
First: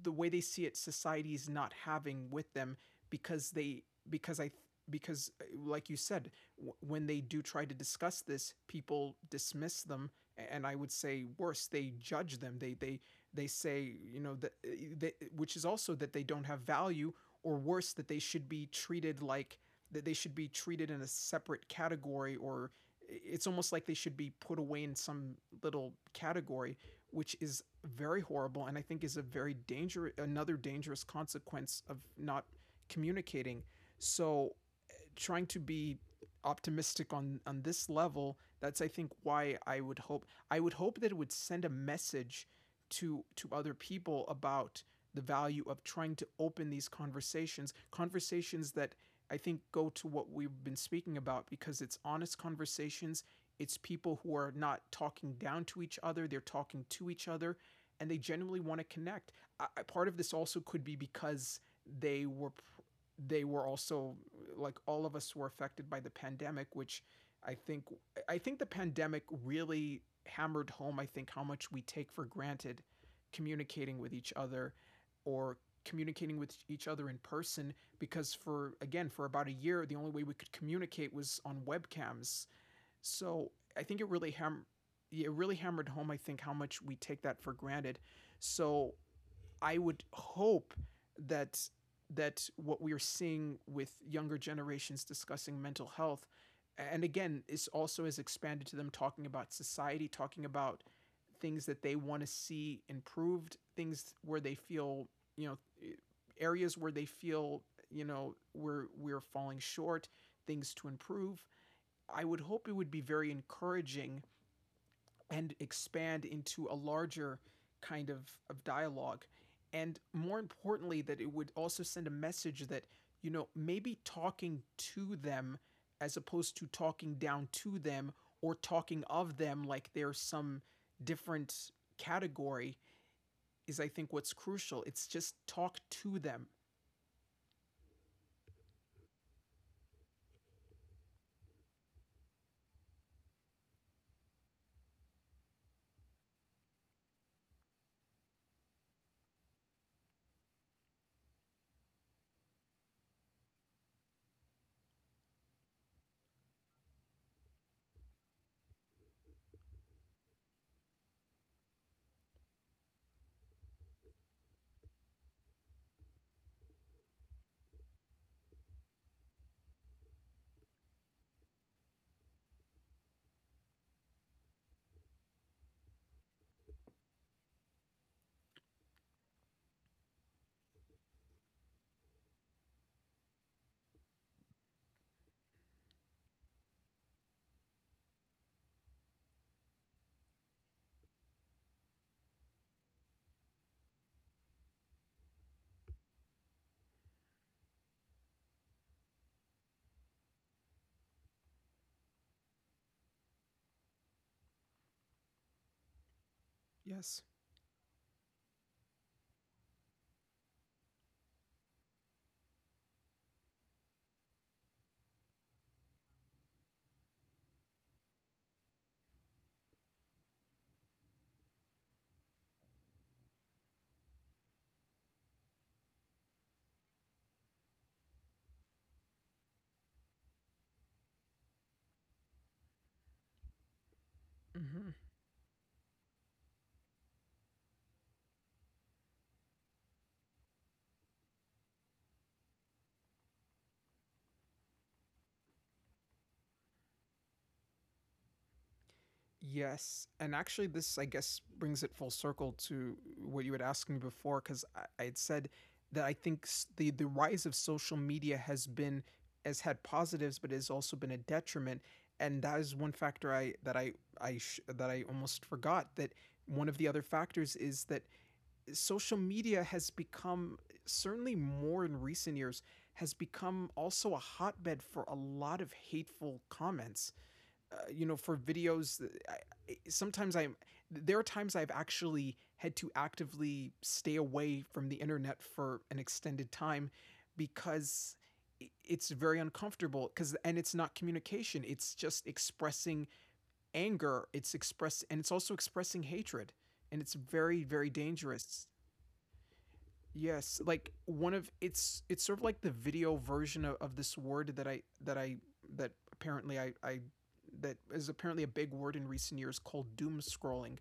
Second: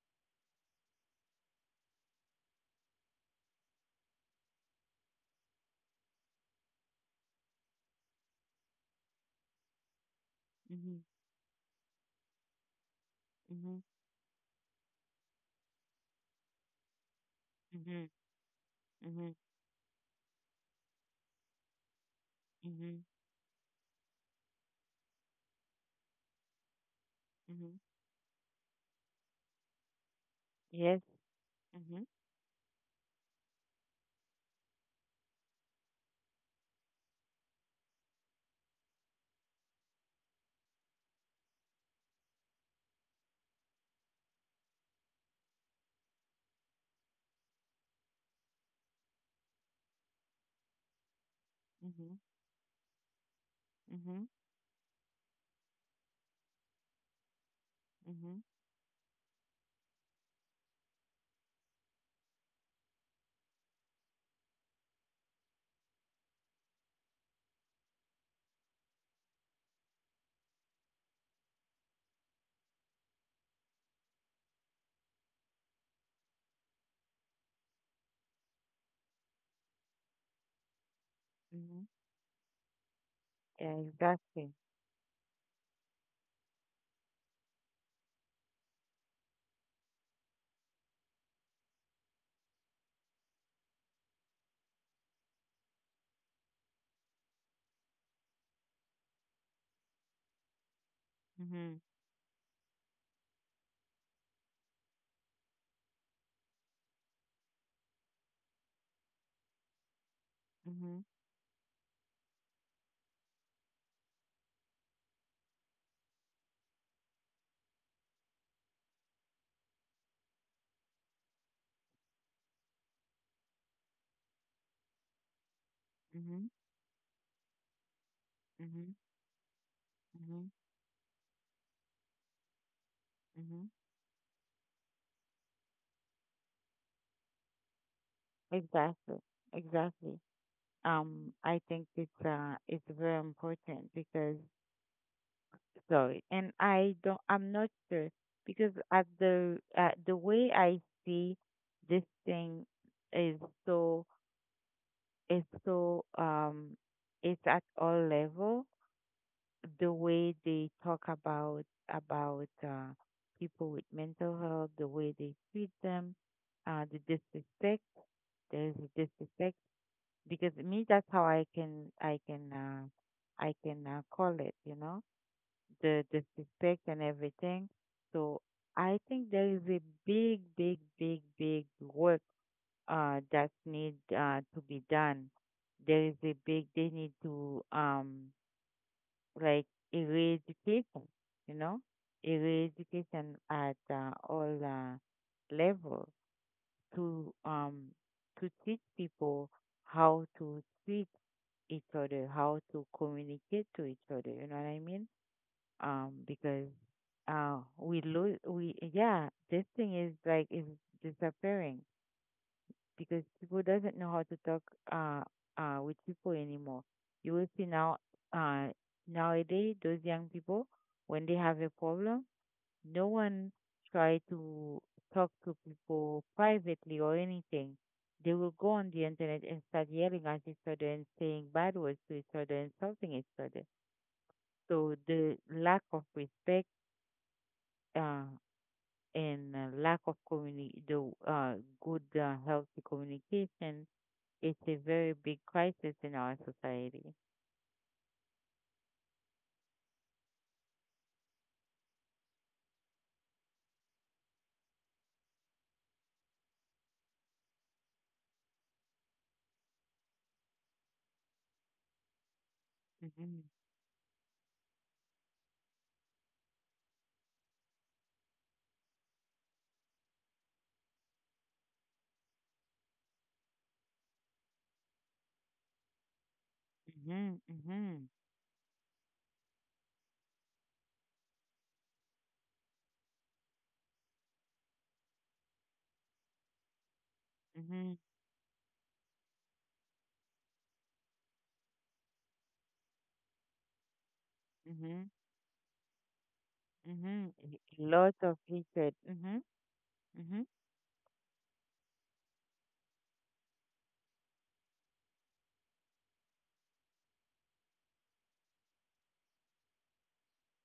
B: the way they see it, society is not having with them, because they because I because like you said, when they do try to discuss this, people dismiss them, and I would
A: Hmm.
B: say worse, they judge them, they
A: Hmm.
B: say, you know, that they, which is also that they don't have value, or worse, that
A: Hmm.
B: they should be treated
A: Hmm.
B: like that they should be treated in a separate category, or
A: Mhm.
B: eh, it's almost like they should be put away in some little category, which is
A: Mhm.
B: very horrible, and I think is a very dangerous another dangerous
A: Yes.
B: consequence of
A: Mhm.
B: not communicating. So, trying to be optimistic on this level, that's I think why I would hope that it would send a message to other people about the value of trying to open these conversations, conversations that I think go to what we've been speaking about because it's
A: Mhm.
B: honest conversations. It's people
A: Mhm.
B: who are not talking down to each other, they're talking to each other, and they
A: Mhm.
B: genuinely want to connect. I, part of this also could be because they were they were also, like all of us, were affected by the pandemic, which I think I think the pandemic really hammered home, I think, how much we take for granted communicating with each other, or communicating with each other in person, because, for again, for about a year, the only way we could communicate was on
A: Mhm.
B: webcams. So
A: Yeah,
B: I think it really
A: exactly.
B: it really hammered home, I think, how much we take that for granted. So I would hope that that what we're seeing with younger generations discussing mental health, and again it's also has expanded to them talking about society, talking about things that
A: Mhm.
B: they want to see improved, things where they feel, you know, areas where they feel, you know, we're falling short, things to
A: Mhm.
B: improve, I would hope it would be very encouraging and expand into a larger kind of dialogue. And more importantly, that it would also send a message that, you know, maybe talking to them as
A: Mhm.
B: opposed to talking down to them or
A: Mhm.
B: talking of them like they're
A: Mhm.
B: some different category
A: Mhm.
B: is, I think, what's crucial. It's just talk to them.
A: Exactly. Exactly. I think it's very important because, sorry, and I don't, I'm not sure, because at the way I see this thing is so, is so it's at all level, the way they talk about people with mental health, the way they treat them, the disrespect. There's a disrespect, because me, that's how I can, I can I can call it. You know, the disrespect and everything. So I think there is a big, big, big, big work that need to be done. There is a big. They need to. Like eradication, you know, eradication at all levels to um to teach people how to treat each other, how to communicate to each other. You know what I mean? Because
B: Yes.
A: we lose we yeah, this thing is like is disappearing because people doesn't know how to talk uh with people anymore. You will see now, uh nowadays, those young people, when they have a problem, no one try to talk to people privately or anything. They will go on the internet and start yelling at each other and saying bad words to each other, insulting each other.
B: hmm
A: So the lack of respect uh, and lack of communi- the good healthy communication, it's a very big crisis in our society.
B: Yes. And actually, this, I guess, brings it full circle to what you had asked me before, because I had said that I think the rise of social media has been, has had positives, but has also been a detriment. And that is one factor I,
A: Mhm,
B: that I, sh- that I almost forgot that one of the other factors is that social media has become, certainly more in recent years, has become also a hotbed for a lot of hateful comments,
A: mhm,
B: you know,
A: mhm,
B: for videos, I, sometimes I'm. There are times I've actually had to actively stay away from the internet for an extended time
A: mhm,
B: because it's very uncomfortable. Because and it's not communication; it's just expressing anger.
A: mhm,
B: It's also expressing hatred, and it's
A: mhm.
B: very
A: Y-
B: very
A: Lots of
B: dangerous.
A: hatred. Mhm,
B: Yes,
A: mhm,
B: like one of it's sort of like the video version of this word that I that apparently I I that is apparently a big word in recent years called doom scrolling,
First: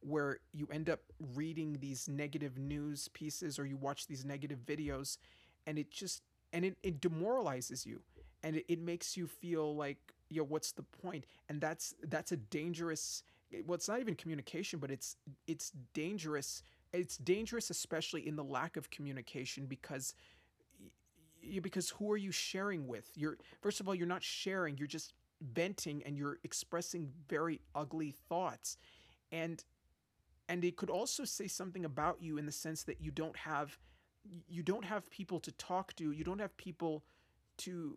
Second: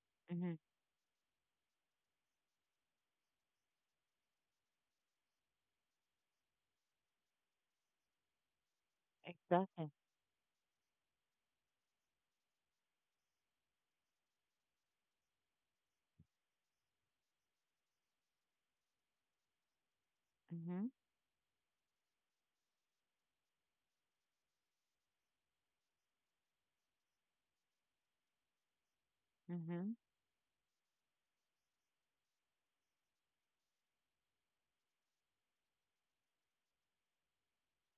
B: where
A: mhm.
B: you end up reading these negative news pieces, or you watch these negative videos. and it just and it demoralizes you, and it makes you feel
A: Exactly.
B: like, yo, what's the point? And that's a dangerous, well, it's not even communication, but it's dangerous. It's dangerous, especially in the lack of communication. Because
A: Mhm,
B: y- because who are you sharing with? You're, first of all, you're not sharing, you're just venting and you're expressing very ugly thoughts. and
A: mhm,
B: and it could also say something about you in the sense that you don't have, you don't have people to talk to, you don't have people to,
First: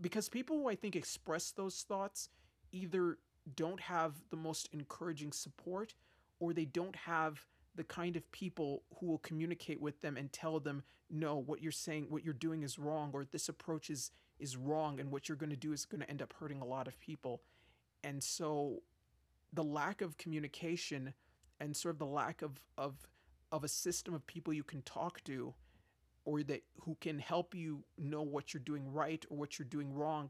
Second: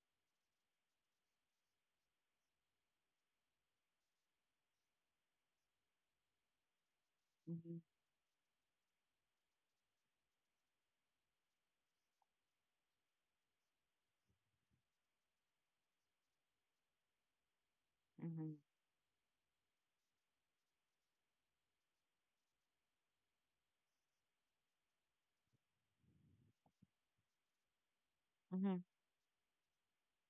B: because people who I think express those thoughts either don't have the most encouraging support, or they don't have
A: mhm,
B: the kind of people who will communicate with them and tell them, no, what you're saying, what you're doing is wrong, or this approach is wrong, and what you're going to do is going to end up hurting a lot of people. And
A: mhm,
B: so the lack of communication and sort of the lack of a system of people you can talk to, or that who can help you know what you're
A: mhm,
B: doing right or what you're doing wrong,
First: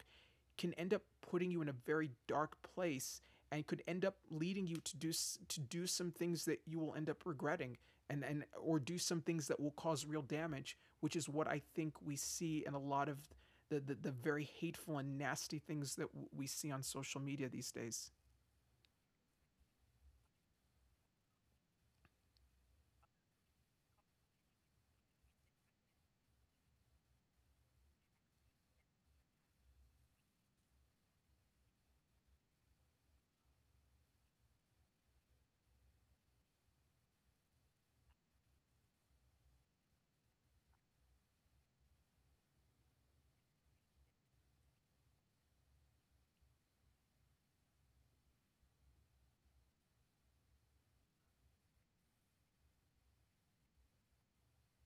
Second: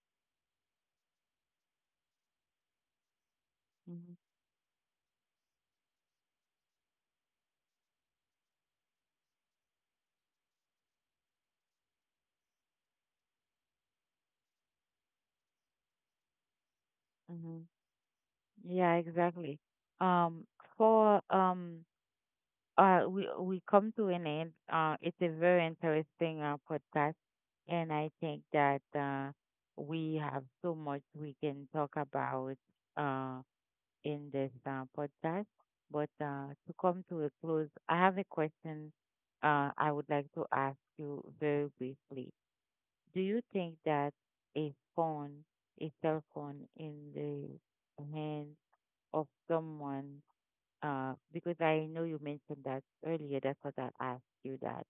B: can end up putting you in a very dark place, and could end
A: mhm,
B: up leading you to do, to do some things that you will end up regretting, and or do some things that will cause real damage, which is what I think we see in a lot of the the very hateful and nasty things that we see on social media
A: mhm.
B: these days.
A: Yeah, exactly. Um, for we come to an end. It's a very interesting podcast, and I think that we have so much we can talk about uh, in this podcast. But to come to a close, I have a question I would like to ask you very briefly. Do you think that a phone, a cell phone in the hand of someone, because I know you mentioned that earlier, that's what I asked you, that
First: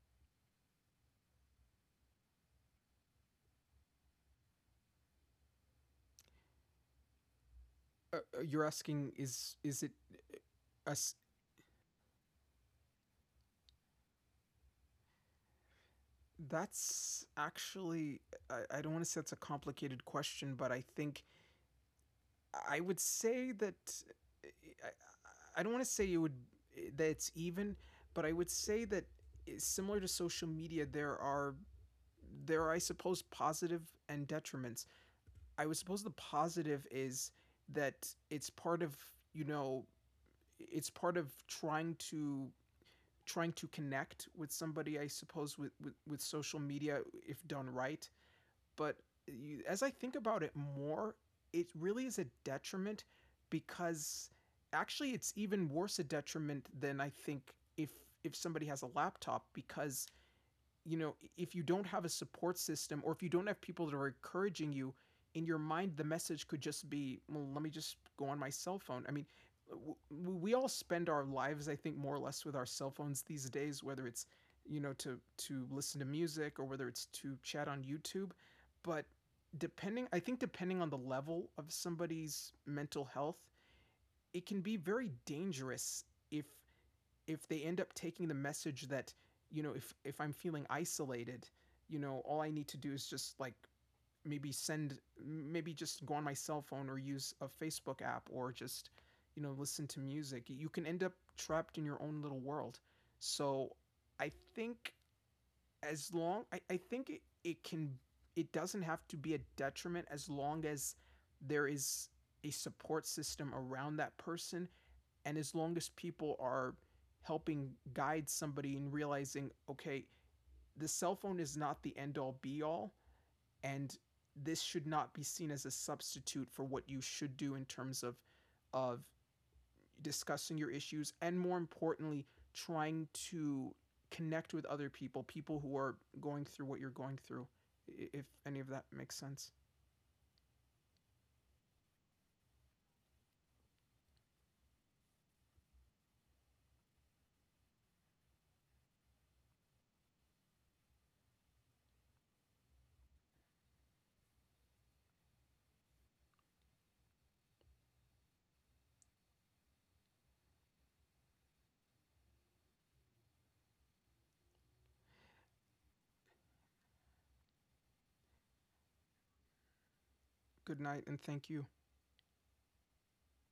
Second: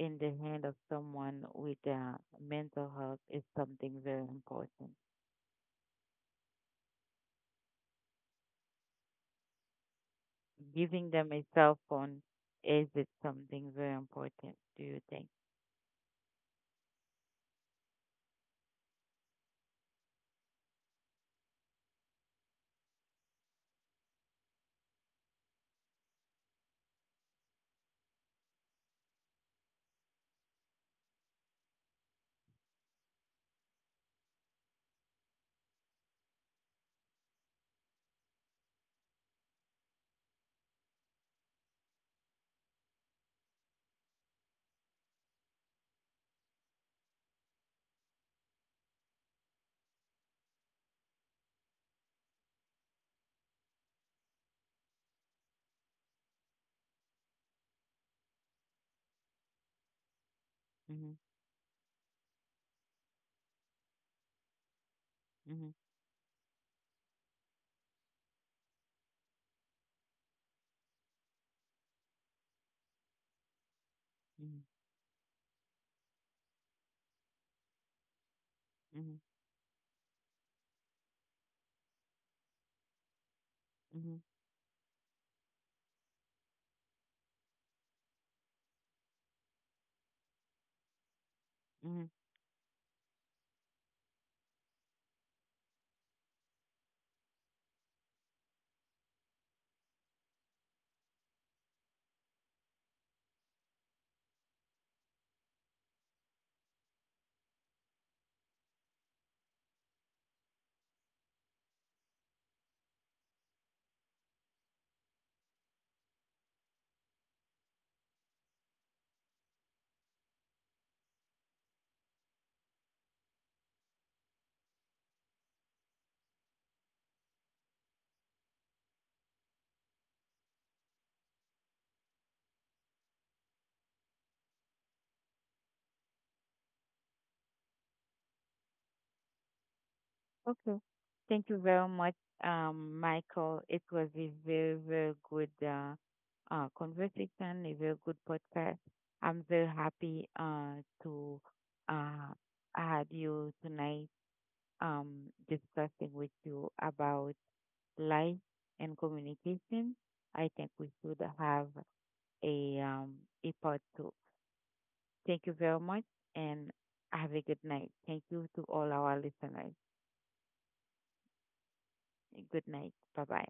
A: in the hand of someone with mental health, is something very important.
B: You're asking is it
A: Giving
B: us?
A: them a cell phone, is it something very important, do you think?
B: That's actually, I don't want to say it's a complicated question, but I think I would say that i, I don't want to say it would, that it's even, but I would say that similar to social media there are, there are I suppose positive and detriments. I would suppose the positive is that it's part of, you know, it's part of trying to, trying to connect with somebody, I suppose, with social media, if done right. But as I think about it more, it really is a detriment, because actually it's even worse a detriment than I think if somebody has a laptop, because, you
A: Mm-hmm.
B: know, if you don't have a support system, or if you don't have people that are encouraging you, in your
A: Mm-hmm.
B: mind, the message could just be, well, let me just go on my cell phone. I mean, uh, we all spend our lives, I think, more or less with our cell phones these days, whether it's,
A: Mm-hmm.
B: you know, to listen to music, or whether it's to chat on YouTube. But
A: Mm-hmm.
B: depending, I think, depending on the level of somebody's mental health,
A: Mm-hmm.
B: it can be very dangerous if if they end up taking the message that, you know, if I'm feeling isolated, you
A: Mm-hmm.
B: know, all I need to do is just like maybe send, maybe just go on my cell phone, or use a Facebook app, or just, you know, listen to music. You can end up trapped in your own little world. So I think, as long, I think it, it can, it doesn't have to be a detriment, as long as there is a support system around that person, and as long as people are helping guide somebody and realizing, okay, the cell phone is not the end all be all, and this should not be seen as a substitute for what you should do in terms of discussing your issues, and more importantly trying to connect with other people, people who are going through what you're going through, if any of that makes sense.
A: Okay. Thank you very much, Michael. It was a very, very good conversation, a very good podcast. I'm very happy to uh, have you tonight discussing with you about life and communication. I think we should have a, um, a part two. Thank you very much and have a good night. Thank you to all our listeners.
B: Good night and thank you.
A: Good night. Bye bye.